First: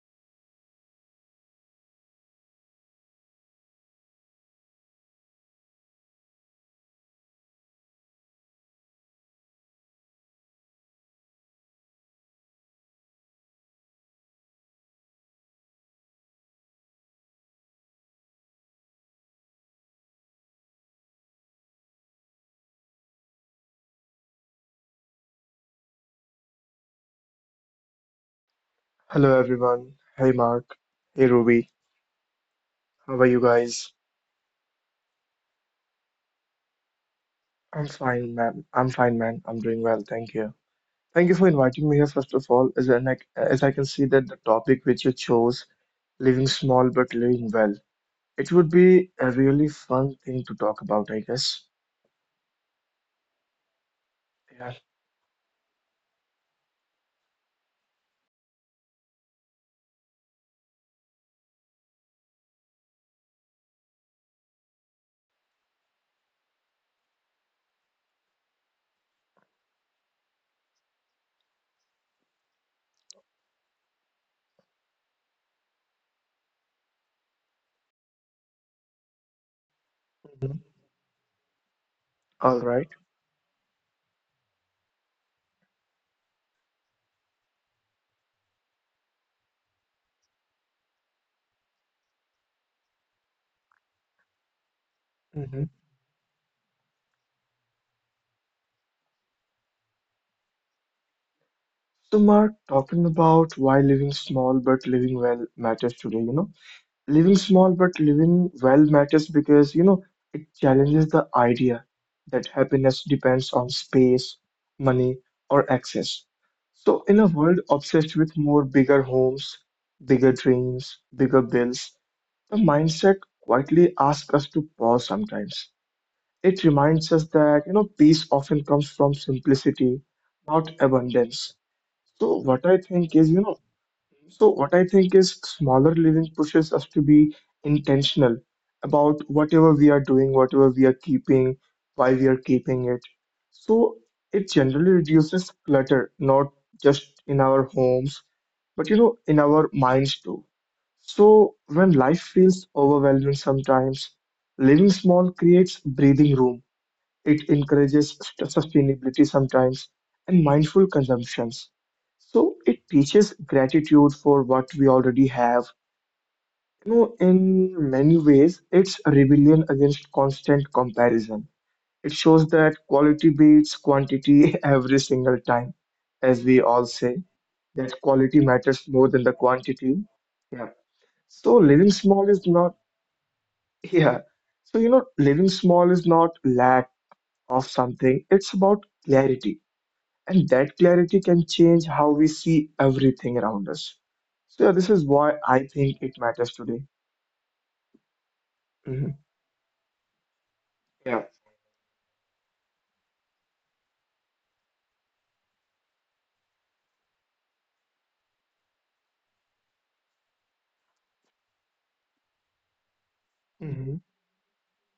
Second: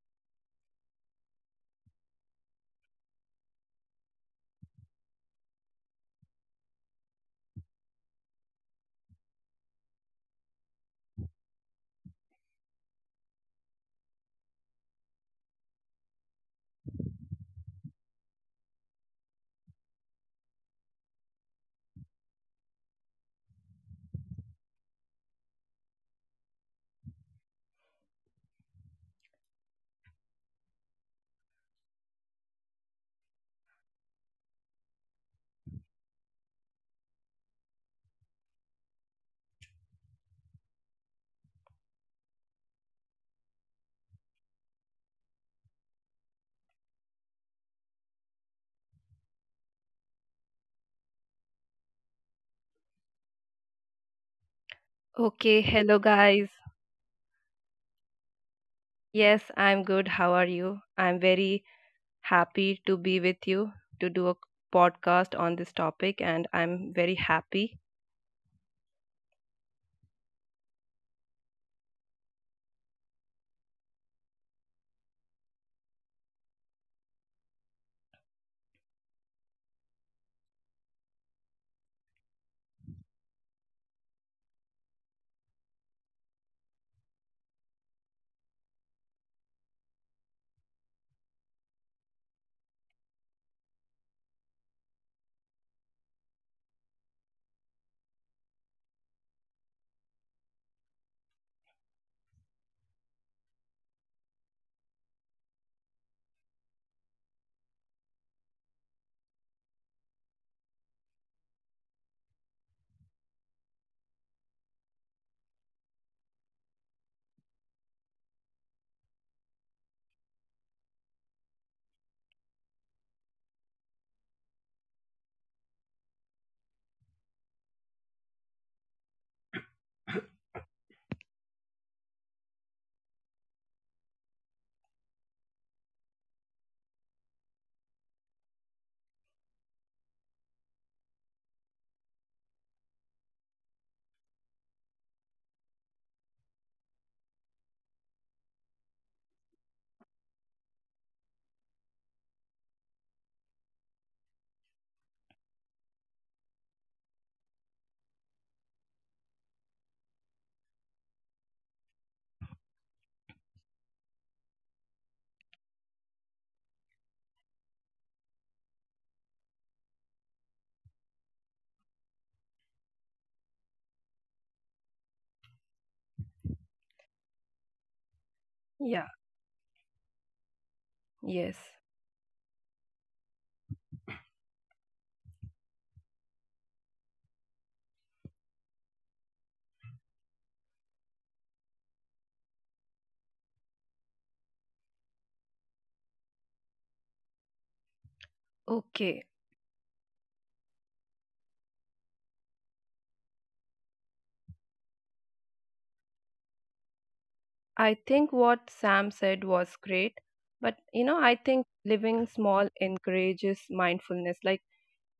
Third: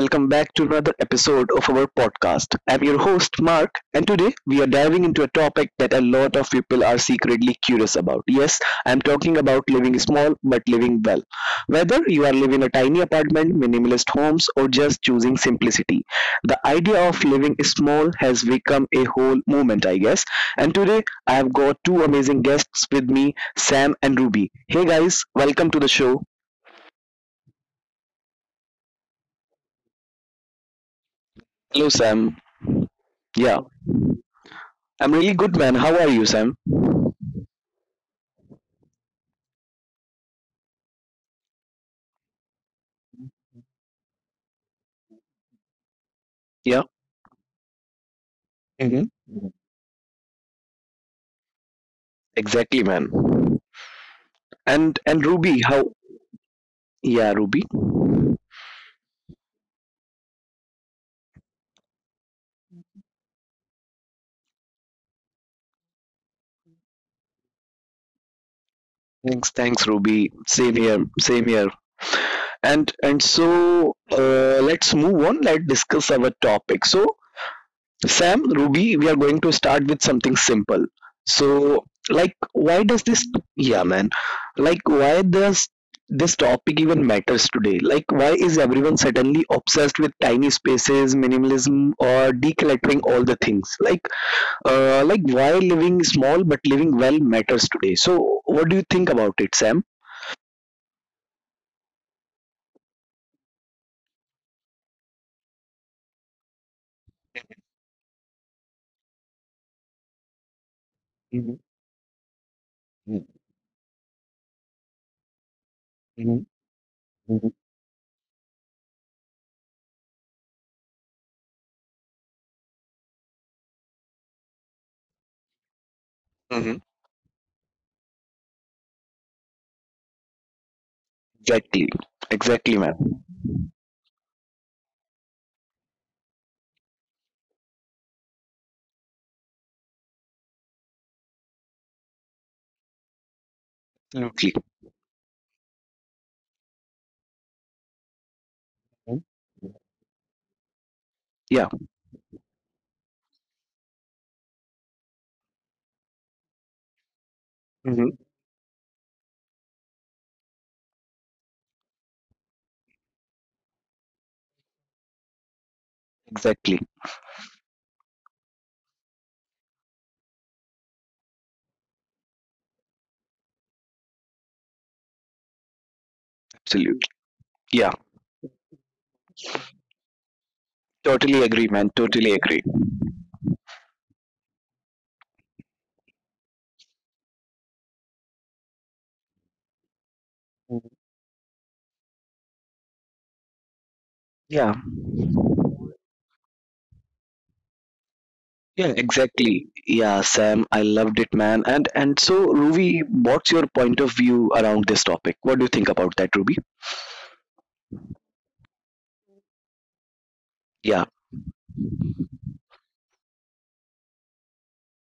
welcome back to another episode of our podcast. I'm your host, Mark, and today we are diving into a topic that a lot of people are secretly curious about. Yes, I'm talking about living small but living well. Whether you are living a tiny apartment, minimalist homes, or just choosing simplicity, the idea of living small has become a whole movement, I guess. And today I have got two amazing guests with me, Sam and Ruby. Hey, guys, welcome to the show. Hello everyone. Hey Mark. Hey Ruby. Hello, Sam. How are you Yeah. guys? I'm really good, man. How are you, Sam? I'm fine, ma'am. I'm fine, man. I'm doing well. Thank you. Thank you for inviting me here, first of all. As I can see that the topic which you chose, living small Yeah, but living well, it would be a really fun thing to talk about, I guess. exactly, man. Yeah. And Okay, Ruby, hello how? guys. Yeah, Ruby. Yes, I'm good. How are you? I'm very happy to be with you to do a podcast on this topic, and I'm very happy. Thanks, thanks, Ruby. Same here, same here. And so let's move on. Let's discuss our topic. So Sam, Ruby, we are going to start with something Mhm. simple. So, like, All right. why does this, yeah, man, like, why does this topic even matters today? Like, why is everyone suddenly obsessed with tiny spaces, minimalism, or decluttering all the things? Like, why Mhm. living small but living well matters today? So, what do you think about it, Sam? So, Mark, talking about why living small but living well matters today, you know. Living small but living well matters because, you know, it challenges the Mhm, idea that happiness mhm, depends on space, money, or access. mhm, So, in a mhm. world obsessed with more bigger homes, bigger dreams, bigger bills, the mindset quietly asks us to pause sometimes. It Hmm. reminds us that, you know, peace often comes from simplicity, not abundance. Exactly, So, what exactly, I man. think is, you know, so, what I think is smaller living pushes us to be intentional about whatever we are doing, whatever we are keeping, why we are keeping it. So, it Absolutely. generally reduces clutter, not just in our homes, but you know, in our minds too. So, Yeah, when life feels overwhelming sometimes, living small creates breathing room. It encourages sustainability sometimes and mindful consumptions. So it teaches gratitude for what we already have. exactly. You know, in many ways, it's a rebellion against constant comparison. It shows that quality beats quantity every single time, as we all Absolutely. say, Yeah, that quality matters Yeah, more than the quantity. Yeah. yes. totally So agree, man. living small Totally is agree. not, yeah. So, you know, living small is not lack of something, it's about clarity. And that Mhm. clarity can change how we see everything around us. So, Yeah, yeah, this is why I think it matters today. yeah, Okay, Hmm. exactly. Yeah, Sam, I loved Yeah. it, man. And so, Ruby, what's your point of view around this topic? What do you think about that, Ruby? I think what Sam said was great, but you Yeah. know, I think living small encourages mindfulness. Like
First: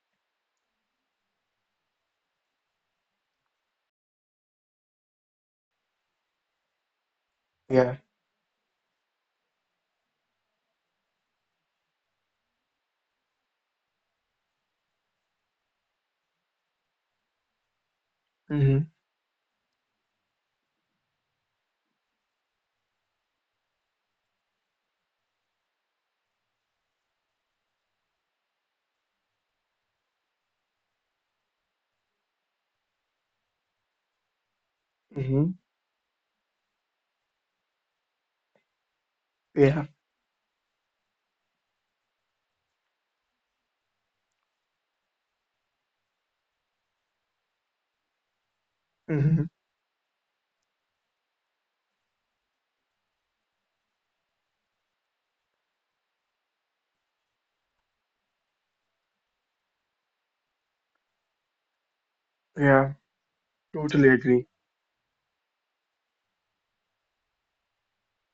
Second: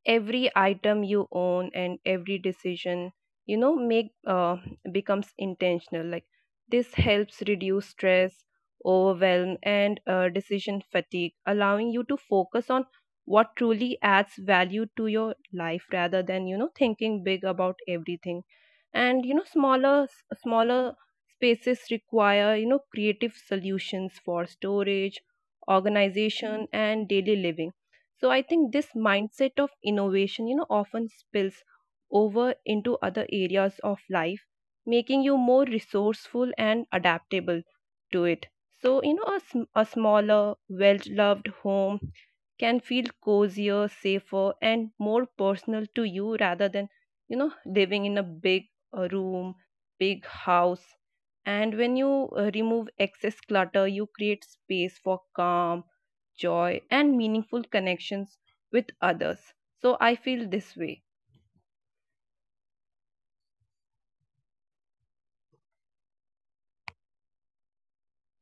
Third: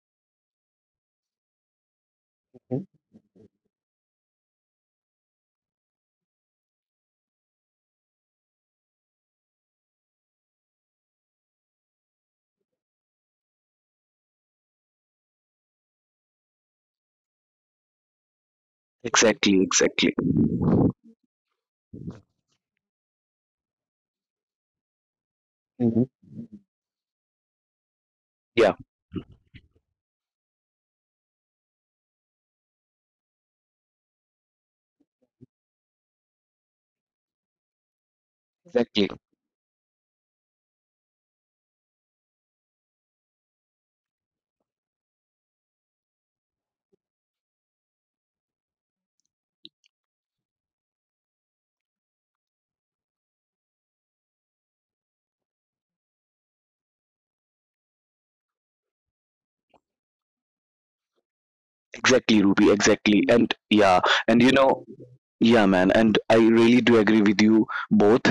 every item you own and every Mhm. decision make becomes intentional, like this helps reduce stress, overwhelm, and decision fatigue, allowing you to focus on what truly adds value to your life rather than, you know, thinking big about everything. And you know, Exactly, smaller exactly. smaller spaces require, you know, creative solutions for storage, Mhm. organization, and daily living. So I think Yeah, this mindset of innovation, you know, often spills over into other areas of life, making you more Hmm, resourceful and adaptable to it. So, you exactly. know, a yeah. smaller, well loved home can feel cozier, safer, and more personal to you rather than, you know, living in a big Hmm, hmm, yeah. room, big house. And when you remove excess clutter, you create space for calm, joy, and meaningful connections with others. So I feel this way. Exactly, Hmm, Ruby, yeah, exactly. And yeah, totally and agree. you know, yeah, man, and I really do agree with you both.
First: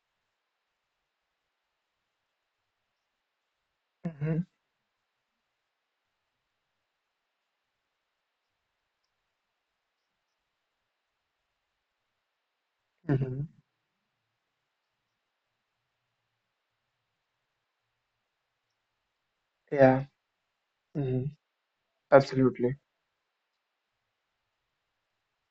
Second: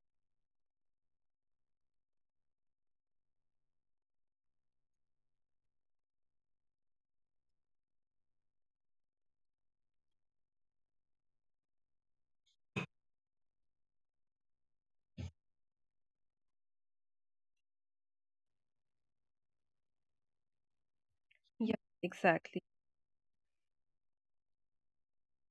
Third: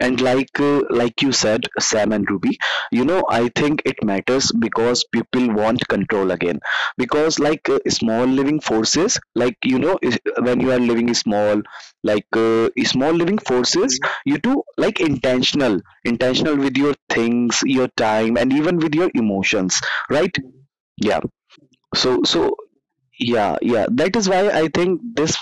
And like you said, Sam and Ruby, you know, I think it Hmm. matters because people want control again. Because small living forces, like you know, when you are living small, like uh, small living Hmm. forces, Mhm. you do like intentional, intentional with your things, your time, and even with your emotions, Yeah. right? Hmm, Yeah. Yeah, So exactly. so absolutely. yeah, yeah, that is why I think this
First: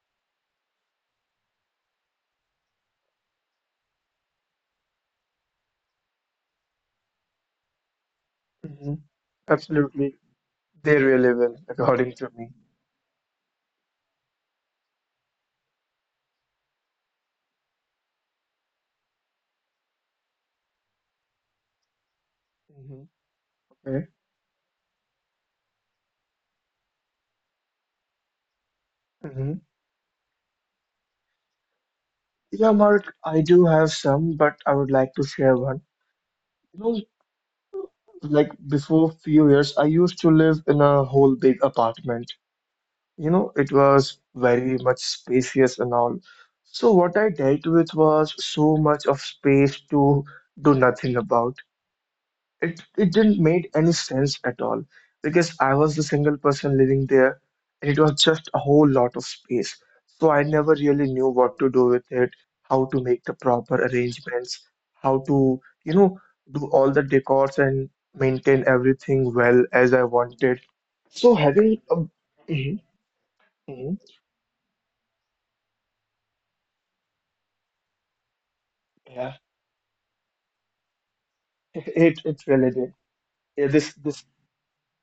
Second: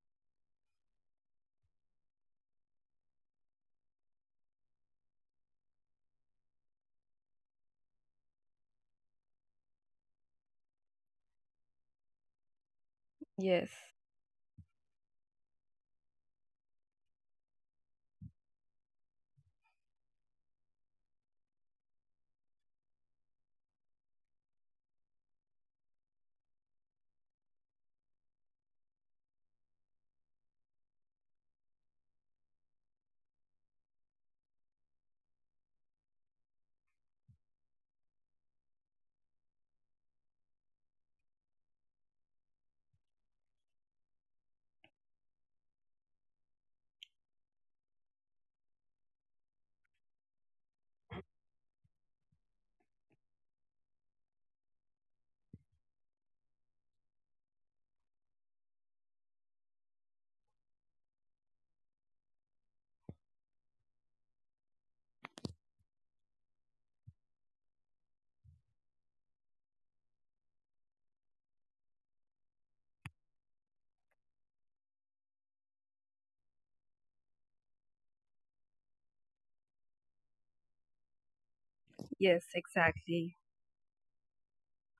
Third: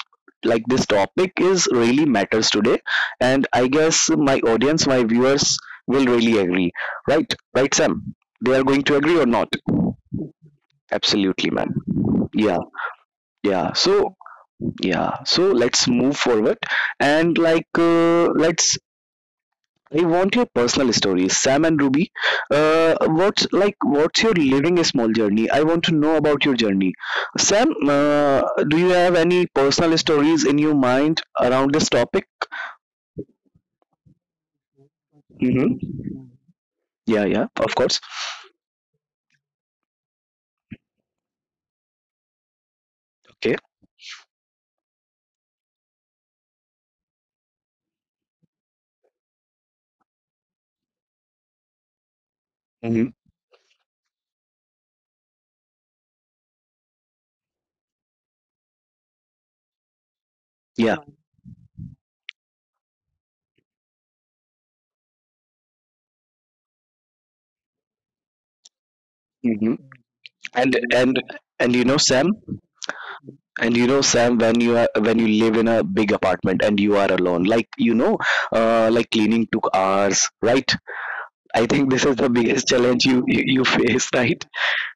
like this topic is really matters today, and I guess my audience, my viewers will really agree, right? Right, Sam? They are going to Hmm, agree or not? absolutely. They really Absolutely, will, man. according to Yeah. me. yeah Yes, yeah so yeah, so let's move forward, and like let's I want your personal stories, Sam and Ruby. Mm-hmm. What's like? Okay. What's your living a small journey? I want to know about your journey, Sam. Do you have any Hmm. personal stories in your mind around this topic? Yeah, Mark, I do have some, but I would like to share one. Mm-hmm. You know, Yeah, yeah, of course. like before few years, I used to live in a whole big apartment. You know, Okay. it was very much spacious and all. So what I dealt with was so much of space to do nothing about. It Mm-hmm. didn't make any sense at all because I was the single person living there and it was just a whole lot of space. So I never Yeah. really knew what to do with it, how to make the proper arrangements, how to, you know, do all the decors and maintain everything well Mm-hmm. as I wanted. And and So and having you a know, Sam. Mhm, And you mhm. know, Sam, when you are when you live in a big apartment and you are alone, like you know, like Yeah. cleaning took hours, right? I think this It is the it yes, really biggest did. challenge you exactly. you, Yeah, you this face, this right?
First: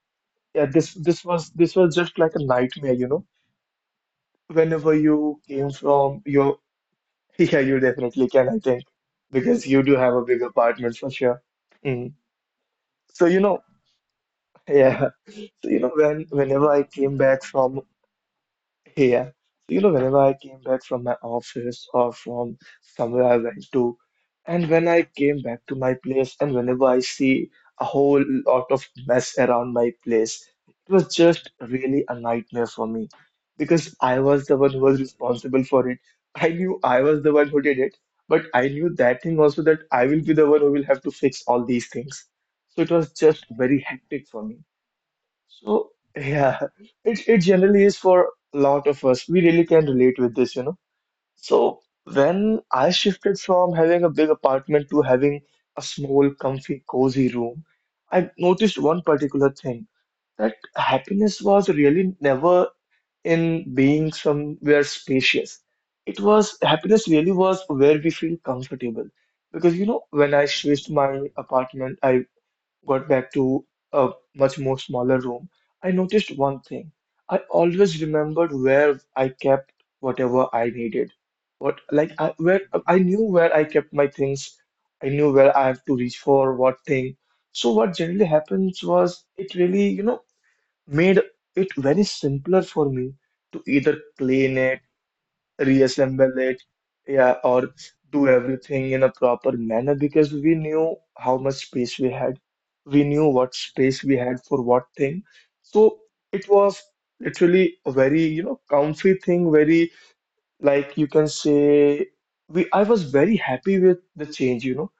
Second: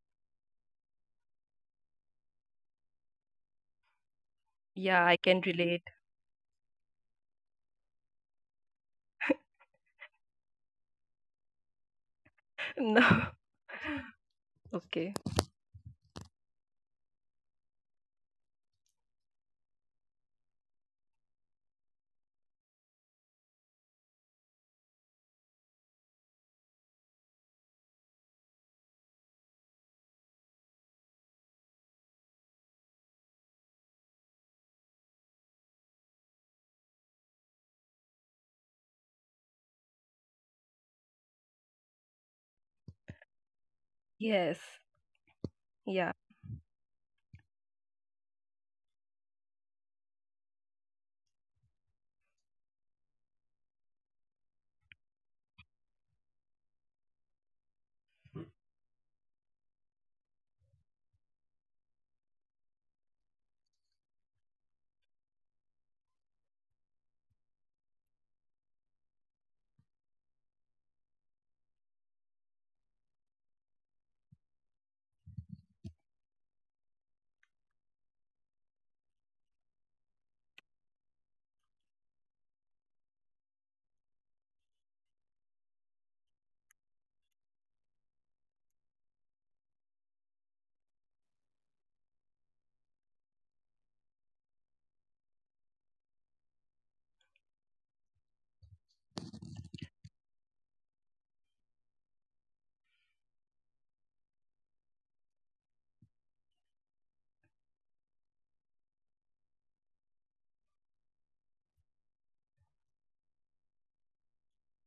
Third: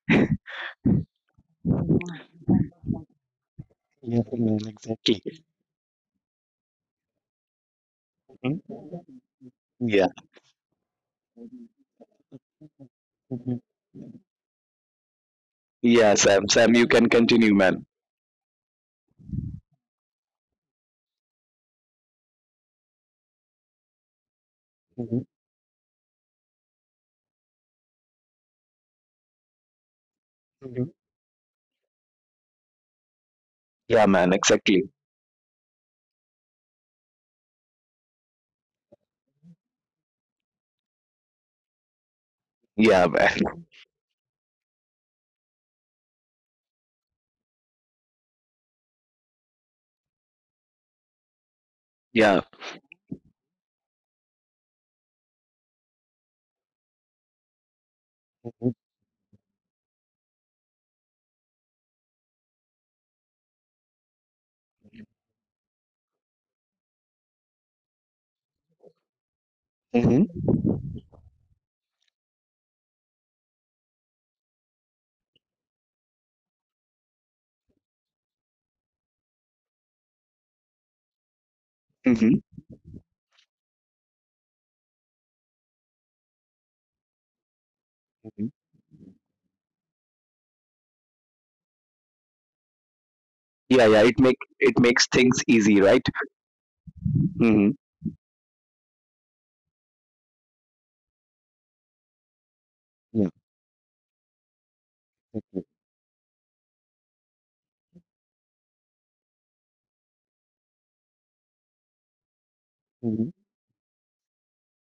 this was just Mhm. like a nightmare, you know. Whenever Yeah, I you can came relate. from your yeah, you definitely can, I think, because you do Yeah. have a big apartment for sure. Mm. No. So you Mhm. know, yeah. Okay. So you know, Yeah, when Sam. whenever Sam, I you can came back continue, from man. Yeah. So, you know, whenever I came back from my office or from somewhere I went to, and when I Mhm. came back to my place, and whenever I see a whole lot of mess around my place, it Mhm. was just really a nightmare for me because Yeah, I man. was the one who Exactly. was responsible for it. I knew I was the one who did it, but I knew that thing also that I will be the one who will have to fix all these things. So it was Yeah, just man. very hectic for me. Yes. So Yeah. yeah, it generally is for a lot of us. We really can relate with this, you know. So Yeah. when I shifted from having a big apartment to having a small, comfy, cozy room, I noticed one particular thing that happiness was really never in being somewhere spacious. It was happiness really was where we feel comfortable. Because you know, when Mm-hmm. I switched my apartment, I got back to a much more smaller room, I noticed one thing. I always remembered where I kept whatever I needed. What like I Mm-hmm. where I knew where I kept my things. I knew where I have to reach for what thing. So what generally happens was it really, you know, made it very simpler for me to either Yeah. It clean it makes things easy, right? reassemble it, yeah, or Mm-hmm. do everything in a proper manner because we knew how much space we had. We knew what space we had for what thing. So it was literally a very, you know, comfy thing, very like you can say we I was very happy with the change, you know,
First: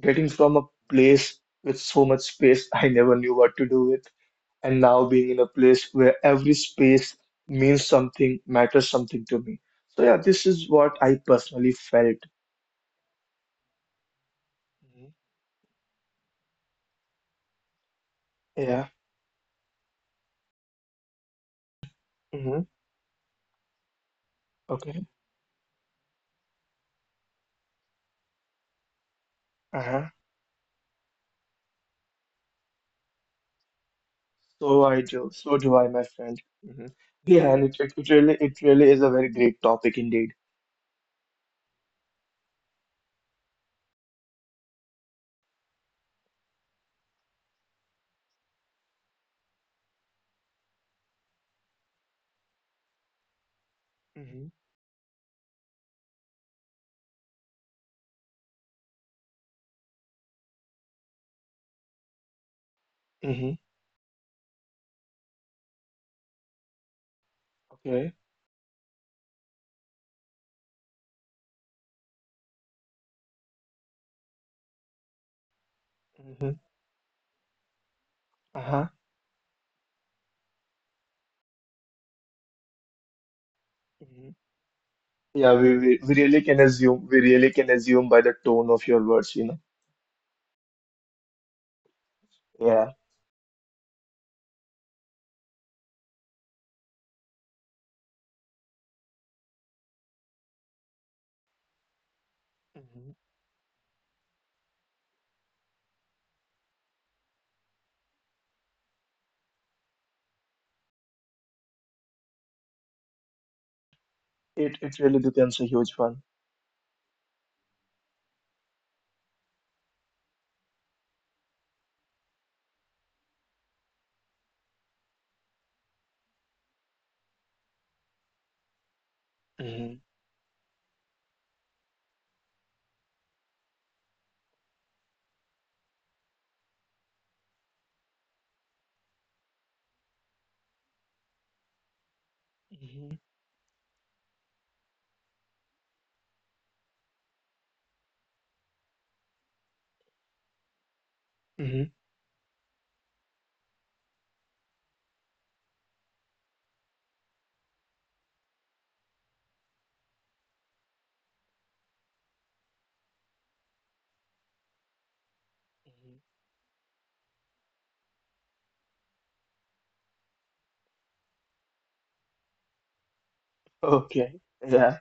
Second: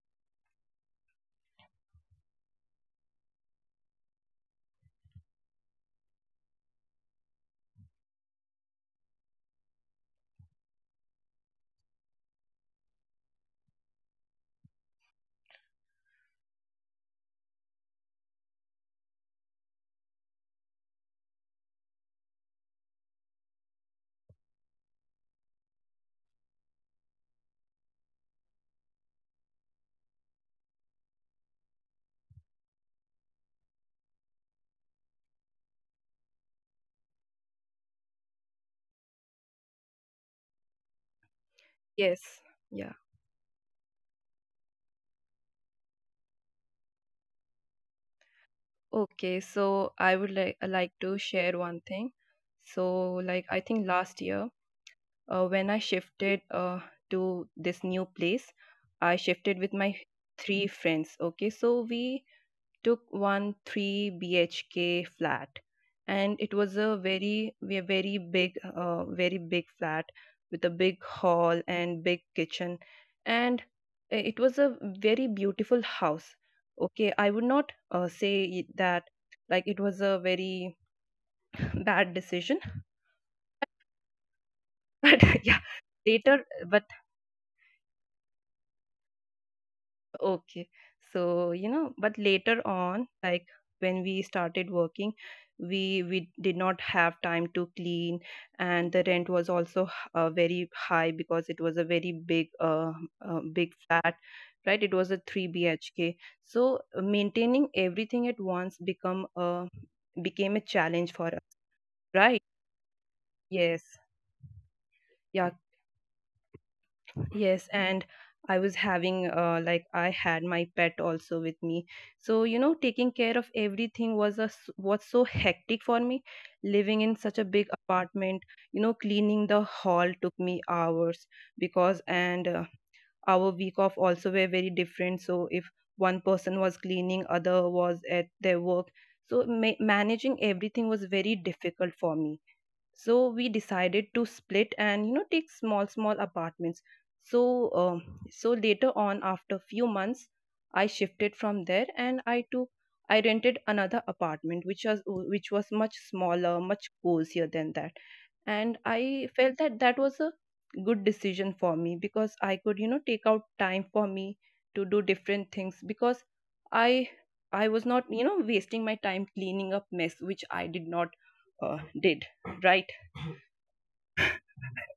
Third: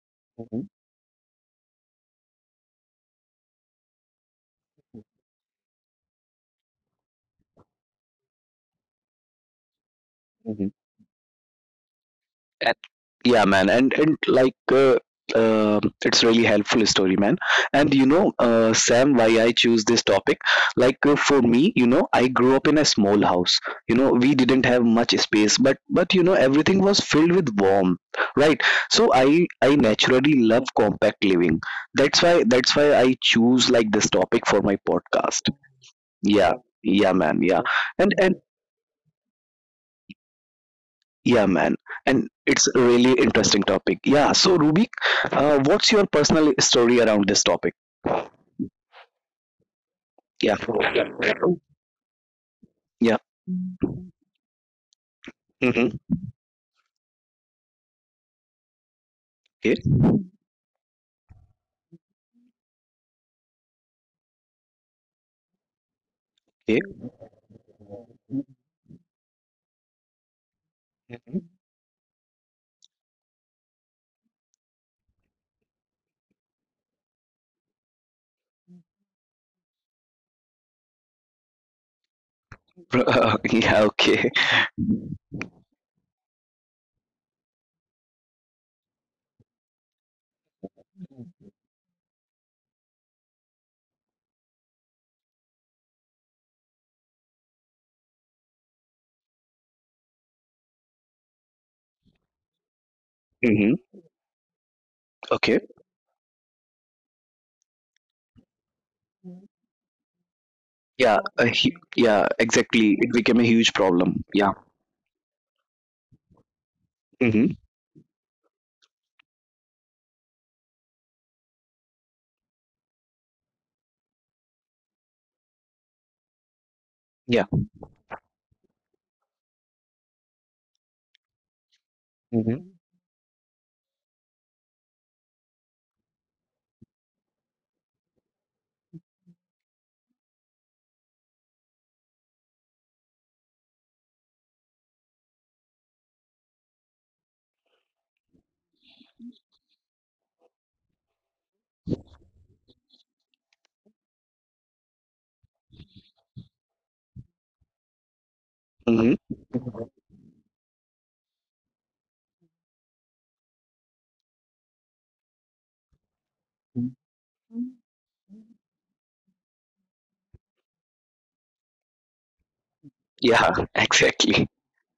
getting from a place with so much space I never knew what to do with and now being in a place where every space means something, matters something to me. So yeah, this Yeah. is what I personally felt. And, yeah, man, and Mhm. um it's really helpful story, man. And you know, Yeah. Sam, why I choose this topic? For me, you know, I grew up in Hmm. a small house. You know, we didn't have much Okay. space, but you know, everything was filled with warmth, right? So I Uh-huh. naturally love compact living. That's why I choose like this topic for my So I do. podcast. So do I, my Yeah, friend. Hmm. yeah, man, yeah. Yeah, and it, And it it and really it really is a very great topic indeed. yeah, man. And Yes. it's a Yeah. really interesting topic. Yeah. So, Rubik, what's your personal story around this topic? Okay. So I would Yeah. Like to share one thing. Yeah. So like I think last year, Hmm. When I Mm-hmm. shifted to this new place, I shifted with Okay. my three friends. Okay. So we took one Hmm. three BHK flat, and it Okay. was a very Okay. big very big flat with a big hall and big kitchen, and it was a very beautiful house. Hmm. Okay, I would not say Uh-huh. that like it was a very bad decision, Bro- yeah. Okay. Hmm. but Yeah, yeah, we really later, can but assume we really can assume by the tone of your words, you know. okay. So, you know, but later Yeah. on, like when we started working, we did not have time to clean, and the rent was also very high because it was a very big Hmm. Mm-hmm. big flat, right? It was a Okay. three BHK. So maintaining everything at once, become became a Yeah. challenge for A us, hu yeah. right? Exactly. It became a huge Yes. problem. Yeah. It really becomes Yeah. a huge one. Mm-hmm. Yes, and I was having like I had my pet also with me. So, you know, taking care of everything was was so hectic for me. Living in Yeah. such a big apartment, you know, cleaning the Hmm. hall took me hours because. Mm-hmm. And our week off also were very different. So, if one person was cleaning, other was at their work. So, managing everything was very difficult for me, Hmm. so we decided to split and, you know, take small small apartments. So so later on, after few months, I shifted from Hmm. there, and I rented another apartment, which was much smaller, much cozier than that, and I Mm-hmm. felt that that was a good decision for me because I could, you know, take out time for me to do different things, because i I was not, you know, wasting my time cleaning up mess which I did not, did right? Yeah. Okay, Exactly. yeah,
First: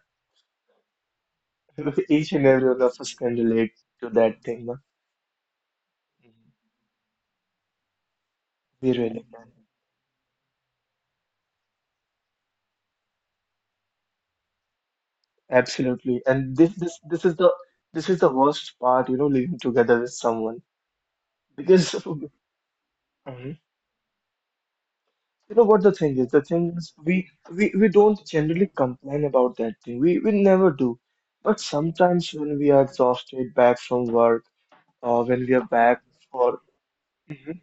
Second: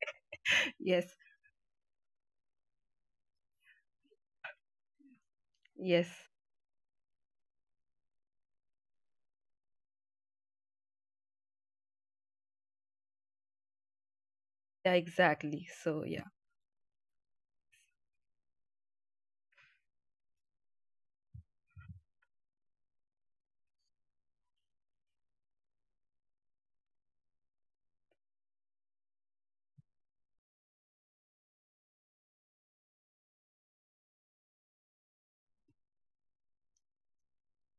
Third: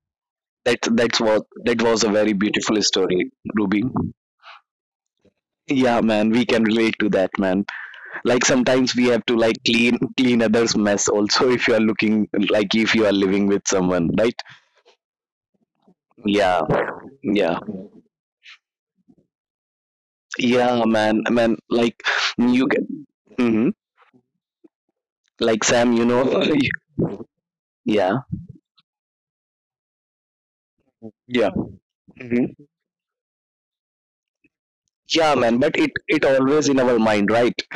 That Yes. that's what that was a each very and every one beautiful of us story, can relate Ruby. to that thing, no? Yeah, Yes. man. We can Mhm. relate to that, man. Like We sometimes we really have to can. like clean others mess also if you are looking, like if you are living with someone, right? Yeah, exactly. So yeah, Absolutely. Yeah, And this is yeah. the this is the worst part, you know, living together with someone. Yeah, man, like Because you get, Mhm. hmm, like you know what Sam, the you know. thing is? The thing is we Yeah, don't generally complain about that thing. We never do. yeah, But sometimes when we are exhausted back from work yeah, or when man, we but are it back it always for in our mind, right? Mhm.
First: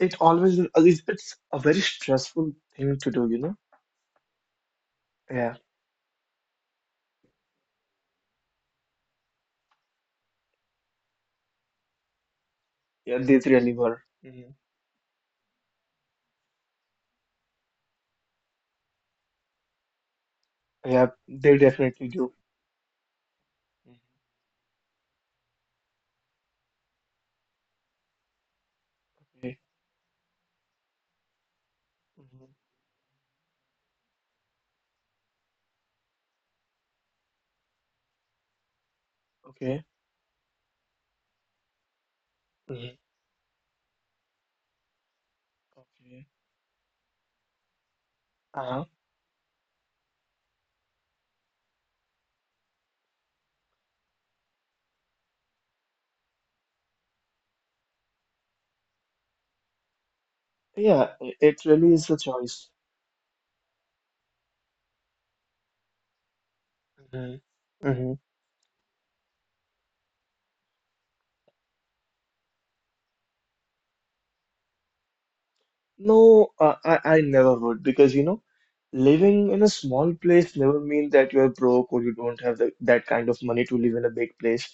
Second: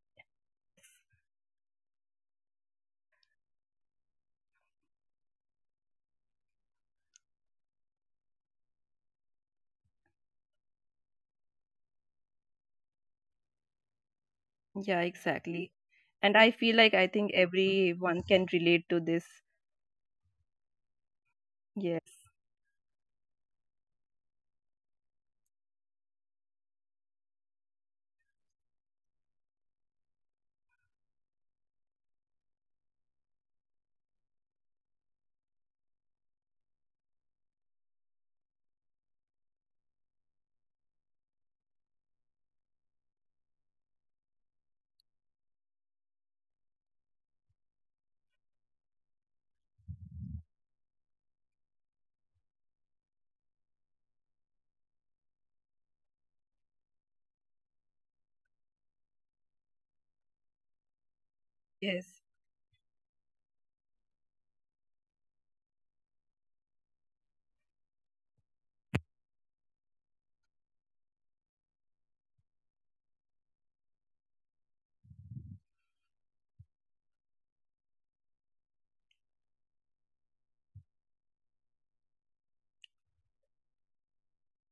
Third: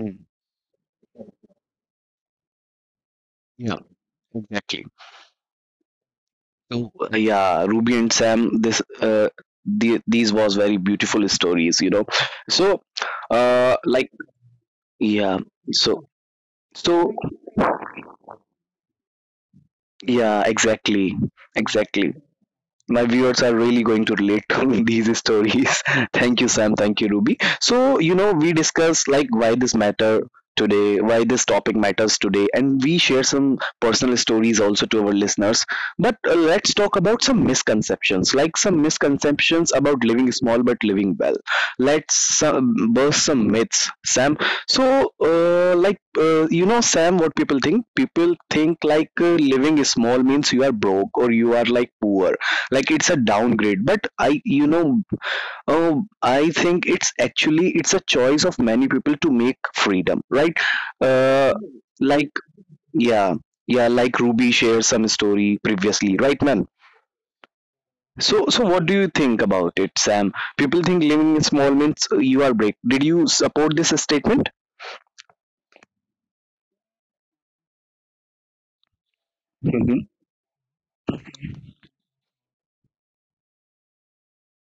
it always it's a very stressful thing to do, you know? Yeah. Yeah, Ruby and Sam, these was very beautiful stories, you know. So Yeah, they uh really were. like Mhm. yeah, yeah exactly. so And I feel like so I think everyone can relate to this. yeah, exactly, Yeah, they exactly. definitely Yes. do. My viewers are really going Mhm. to relate to these stories. Thank you, Sam. Thank you, Ruby. So, you know, we discussed like Okay. Why this topic matters today, Mhm. and we share some personal stories also to our listeners. But let's talk about some misconceptions, like some misconceptions Okay. about living small but living well. Let's Mhm. burst some myths, Sam. So, Okay. You know, Sam, what people think? People think Uh-huh. Living small means you are broke or you are like poor, like it's a downgrade, but I you know, uh, I think it's actually it's a choice of many people to make freedom, right? Yeah, uh, it really is like a Yes. choice. yeah yeah like Ruby shared some story previously, right, man? Mhm. Mhm. So what do you think about it, Sam? People think living in small means you are break, did you support this statement? No, I never would because you know, living in a Mhm. small place never means that you're broke or you don't have the, that kind of money to live in a big place.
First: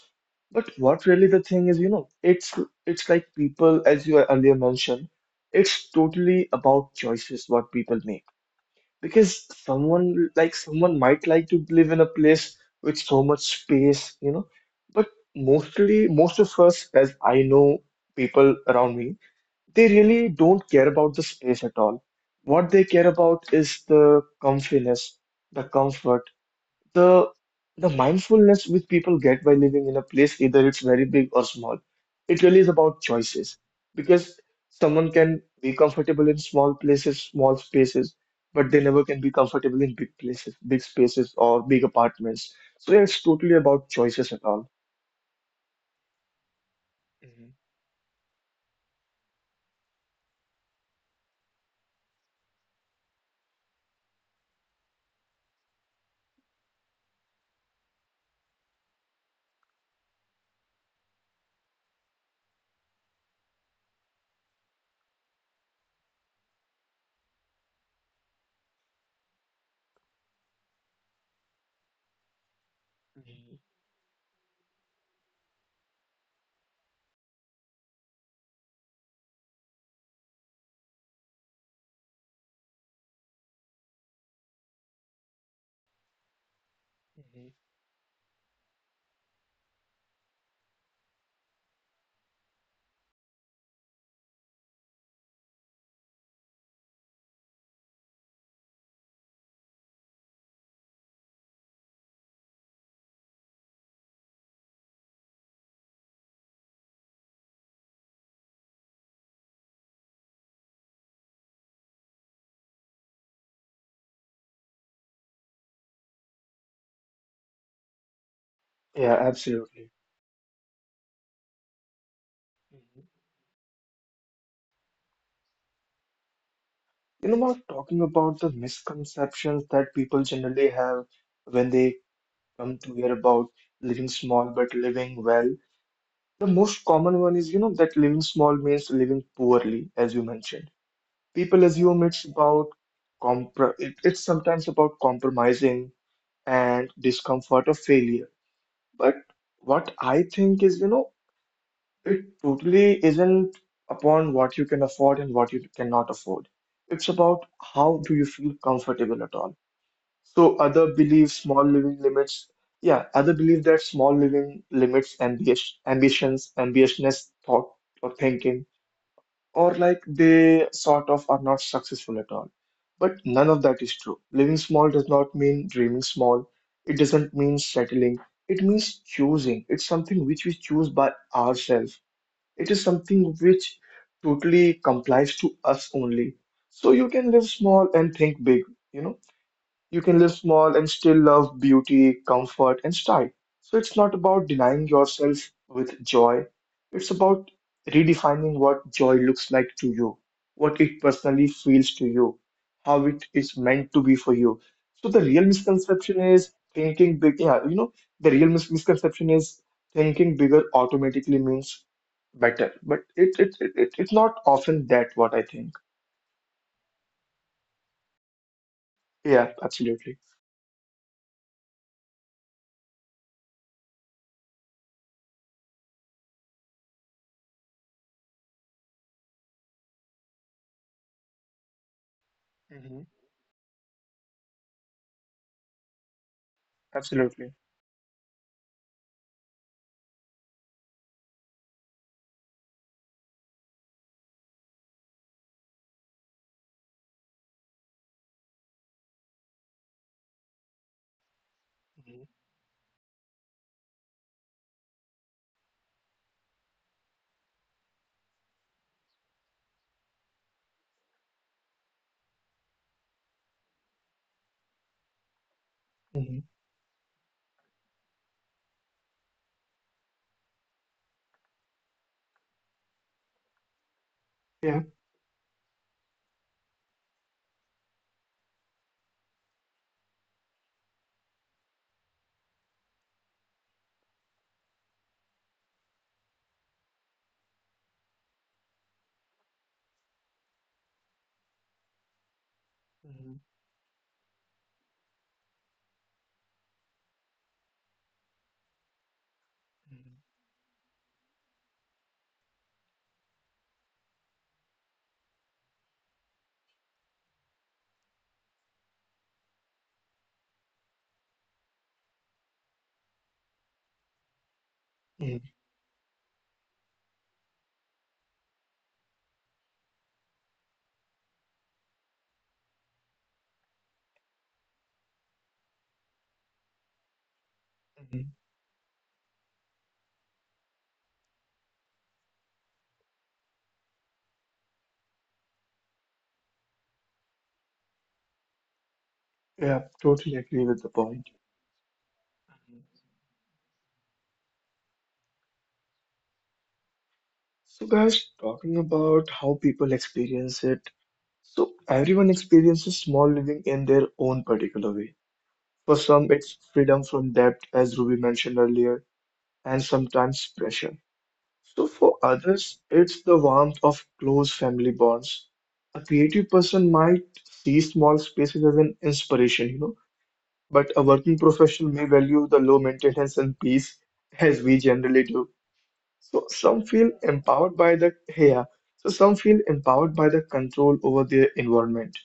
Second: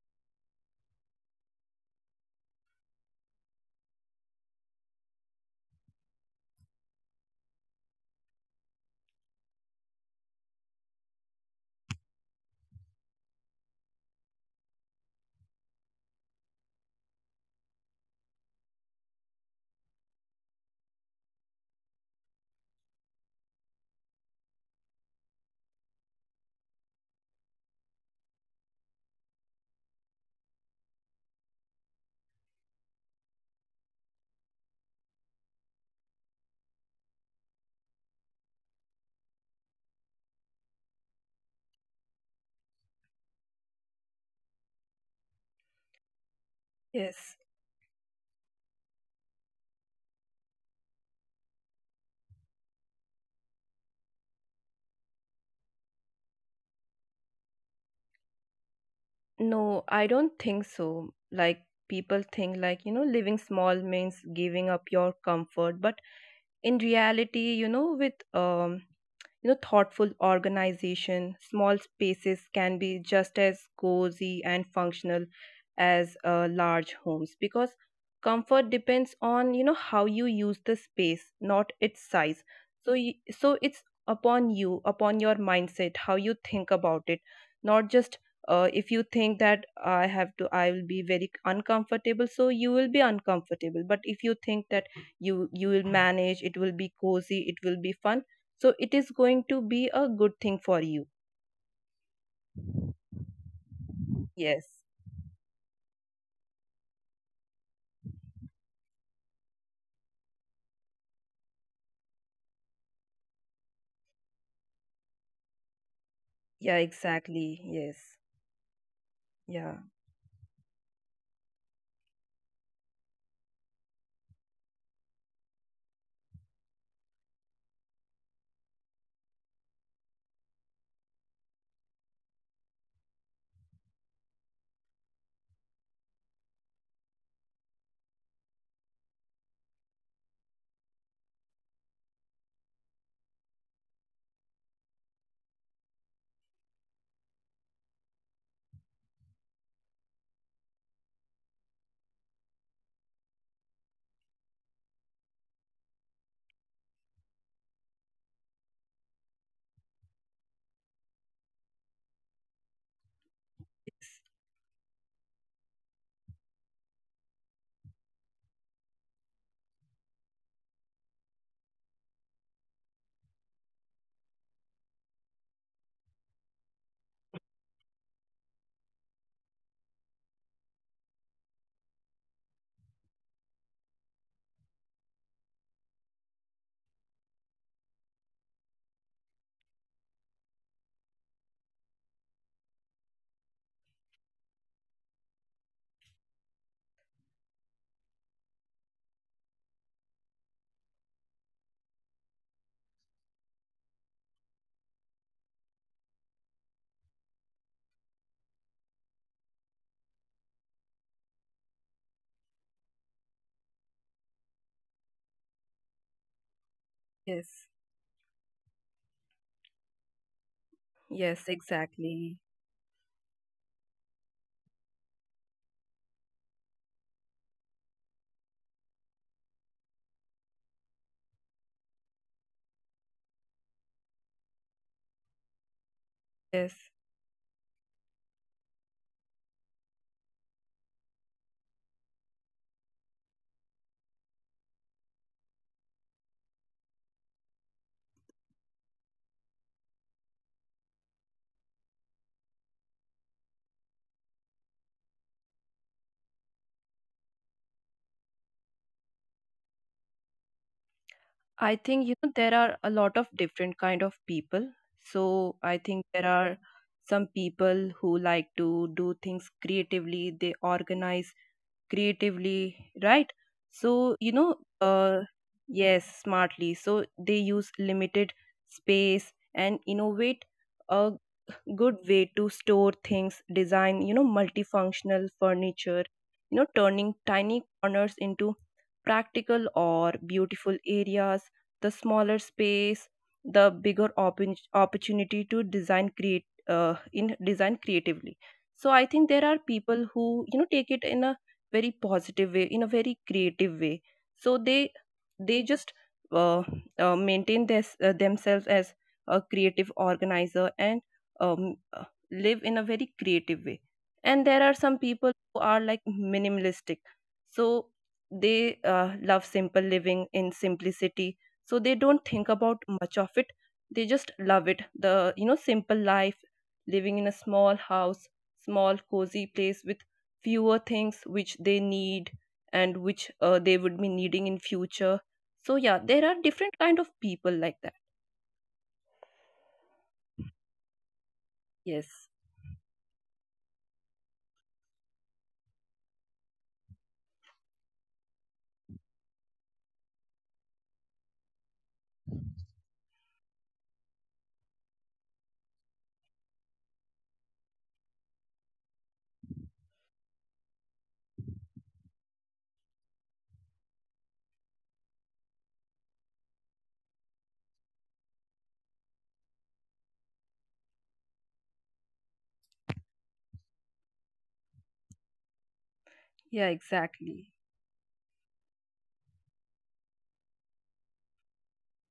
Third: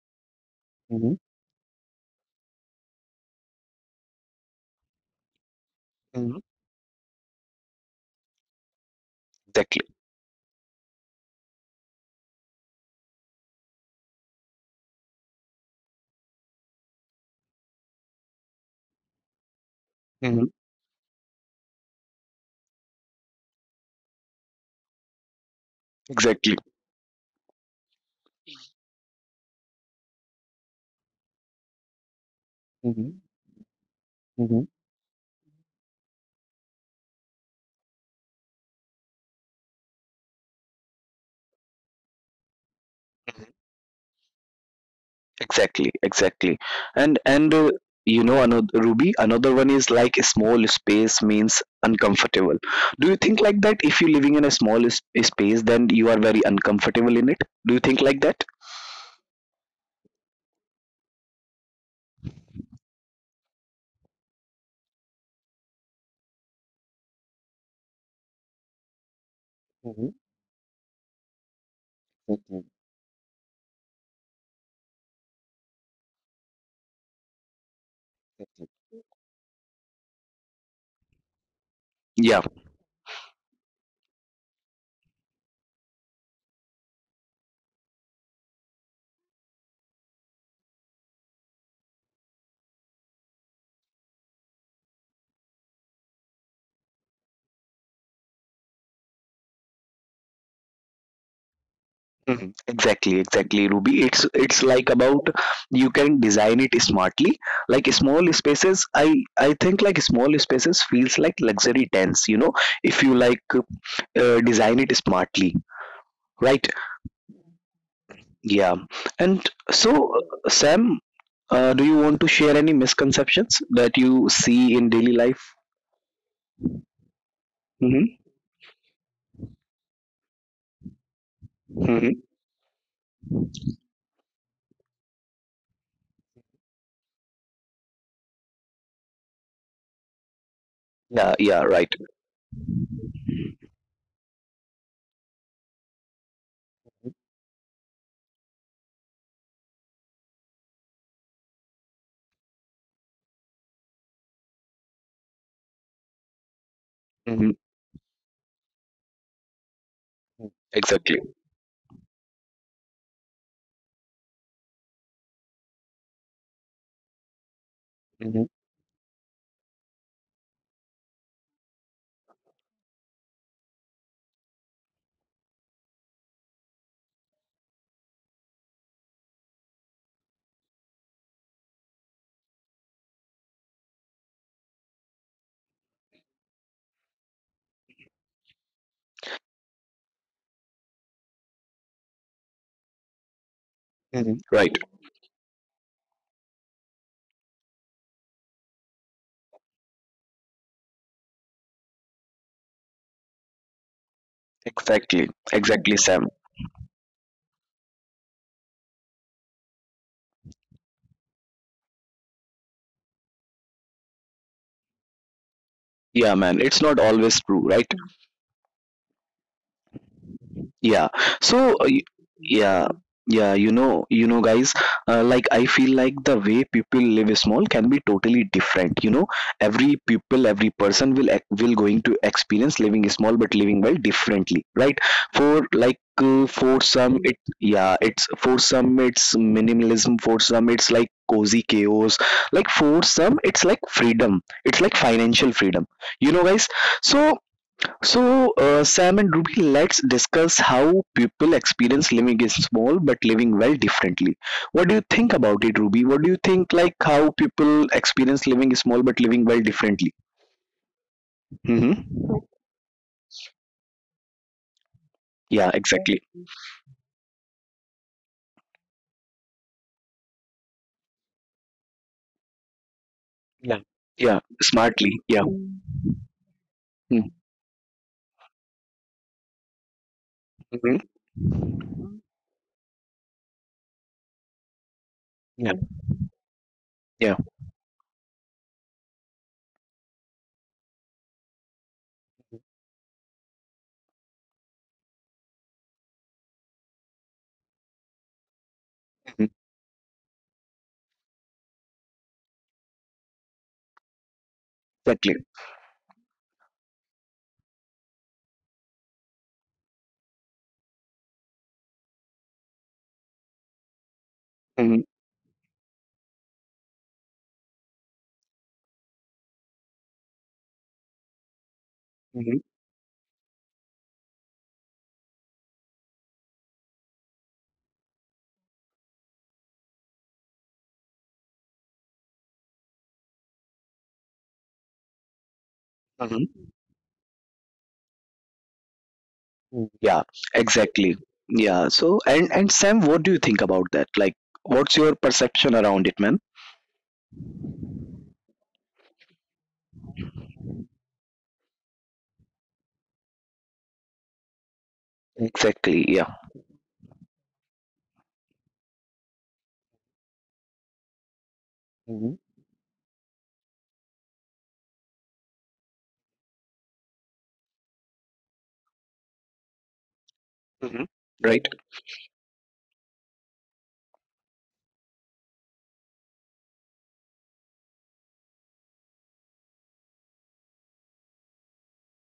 But what really the thing is, you know, it's like people, as you earlier mentioned, it's Mhm. totally about choices what people make. Because Exactly, someone like someone might like to live in a place with so much space, you know. But mostly, most of us, as I know people around me, they really don't care about the space at all. What they care about is the comfiness, the comfort, exactly. the mindfulness which people get by living in a place, either it's very big or small, it really is about choices. Because someone can be comfortable in small places, small spaces, but they never can be comfortable in big places, big spaces, or big apartments. So yeah, it's totally about choices and all. Exactly, exactly. And Yes. Mhm. and uh, you know another, Ruby, another one is like a small space means uncomfortable. Do you think like that? If you're living in a space, then you are very uncomfortable in it. Do you think like that? No, I don't think so. Like people think like, you know, living small means giving up your comfort, but in reality, you know, with you know, thoughtful organization, small spaces can be just Mhm. as cozy and functional as large homes, because comfort depends on, you know, how you use the space, not its size. Yeah. So it's upon you, upon your mindset, how you think about it. Mhm. Not just if you think that I have to I will be very uncomfortable, so you will be uncomfortable. But if you think that you will manage, it will be cozy, it will be fun, so it is going to be a good thing for you. Exactly, exactly, Ruby. Yes. It's like about you can design it smartly. Like small spaces, I think like small spaces feels like luxury tents. You know, if you design it smartly, right? Yeah, exactly. Yes. Yeah. Yeah, And Yeah. absolutely. so, Sam, do you want to share any Mhm. misconceptions that you see in daily life? You know, Mark, talking Hmm. about the misconceptions that people generally have when they come to hear about living small but living well. The most common one is, you know, that living small means living poorly, as you mentioned. Yeah, People yeah, assume right. it's about compr it, it's sometimes about compromising and discomfort of failure. But what I think is, you know, it totally isn't upon what you can afford and what you cannot afford. It's about how do you feel comfortable at all. So other believe Exactly, small living limits. Yeah, other believe that small living limits ambition, ambitions, ambitiousness, thought or thinking, or like they sort of are not successful at all. But none of that is true. Living small does not mean dreaming small. It doesn't mean settling. It means choosing. It's something which we choose by ourselves. It is something which totally complies to us only. So you can live small and think big, you know. You can live small and still love beauty, comfort, and style. So it's not about denying right. yourself with joy. It's about redefining what joy looks like to you, what it personally feels to you, how it is meant to be for you. So the real Exactly, exactly, misconception Sam. is thinking big. Yeah, you know, the real misconception is thinking bigger automatically means better. But it's not often that what I think. Yeah, man. It's not always true, Yes. right? Yeah, absolutely. yeah Yes, so uh, y- exactly. yeah yeah, you know, you know, guys, like I feel like the way people live small can be totally different, you know. Every person will going to experience Hmm. living small but living well differently, right? For for Yes. some Mm, it Absolutely. yeah, it's for some it's minimalism, for some it's like cozy chaos, like for some it's like freedom, it's like financial freedom, you know, guys. So so, uh, Sam and Ruby, let's discuss how people experience living is small but living well differently. What do you think about it, Ruby? What do you think, like, how people experience living is small but living well differently? I think you Mm-hmm. know, there are a lot of different kind of people. So Yeah, I think exactly. there Mhm. are some people who like to do things creatively, they organize creatively, right? So you Yeah, know Mhm. smartly. Yeah. yes, smartly. So they use limited space and innovate Mm-hmm. uh good way to store things, design, you know, multifunctional furniture, you know, turning Yeah, tiny corners into practical or beautiful areas. The smaller space, Mhm. the bigger opportunity to design create in design creatively. So I think there are Mhm. people who, you know, take it in a very positive way, in a very creative way. So exactly. they just uh, maintain this, themselves as a creative organizer, and um, uh, live in a very creative way. And there are some people mhm, who are like minimalistic, so they love simple living, in simplicity. So they don't think about much of it, they just love it, the, you know, simple life, living in a small mhm. house, small cozy place with fewer things which they need and which they would be needing in future. So yeah, there are different kind of people like that. Yeah, Yeah, totally agree with the exactly. point. Yeah. So, Yes. And Mhm. Sam, what do you think about that? Like, what's your perception around it, man? So, guys, talking about how people experience it. So, everyone experiences small living in their own particular way. For Exactly. some, Yeah. it's freedom from debt, as Ruby mentioned earlier, and sometimes pressure. So, for others, it's the warmth of close family bonds. A creative person might see small spaces as an inspiration, you know, but a working Right. professional may value the low maintenance and peace as we generally do. So Yeah, some feel exactly. empowered by the yeah, so some feel empowered by the control over their environment.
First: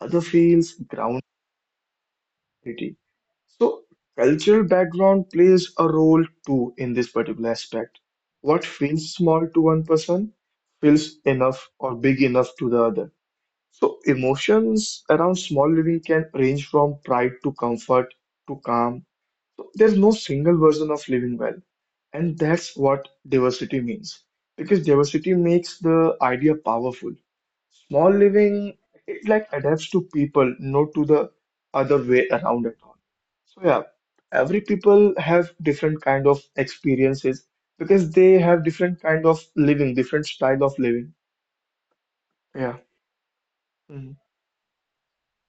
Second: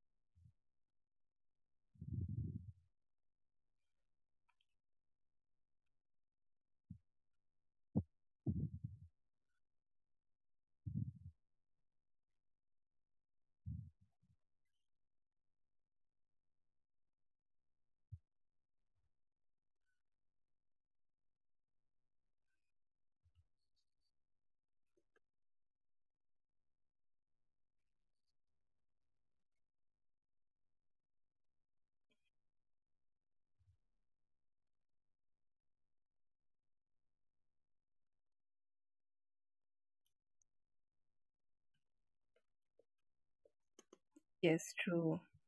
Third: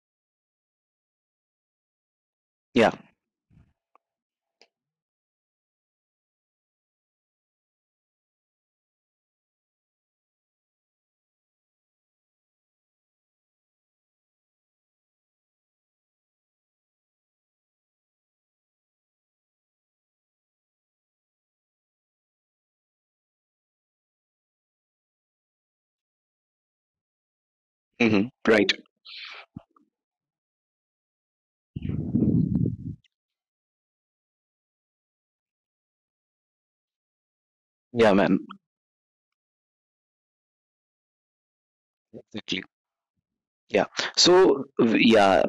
Other feels grounded. Yeah. So cultural background plays a role too in this particular aspect. What feels small to one person feels enough or big enough to the other. So emotions around small living can range from pride to comfort to calm. There's no single version of living well, and that's what diversity means. Because diversity makes the idea powerful. Small Right. living, it like adapts to people, not to the other way around at all. So yeah, every people have different kind of experiences because Yeah, man. they have different kind of living, different style of living. Yeah. Yeah. Mhm. So Yes, w- true. yeah,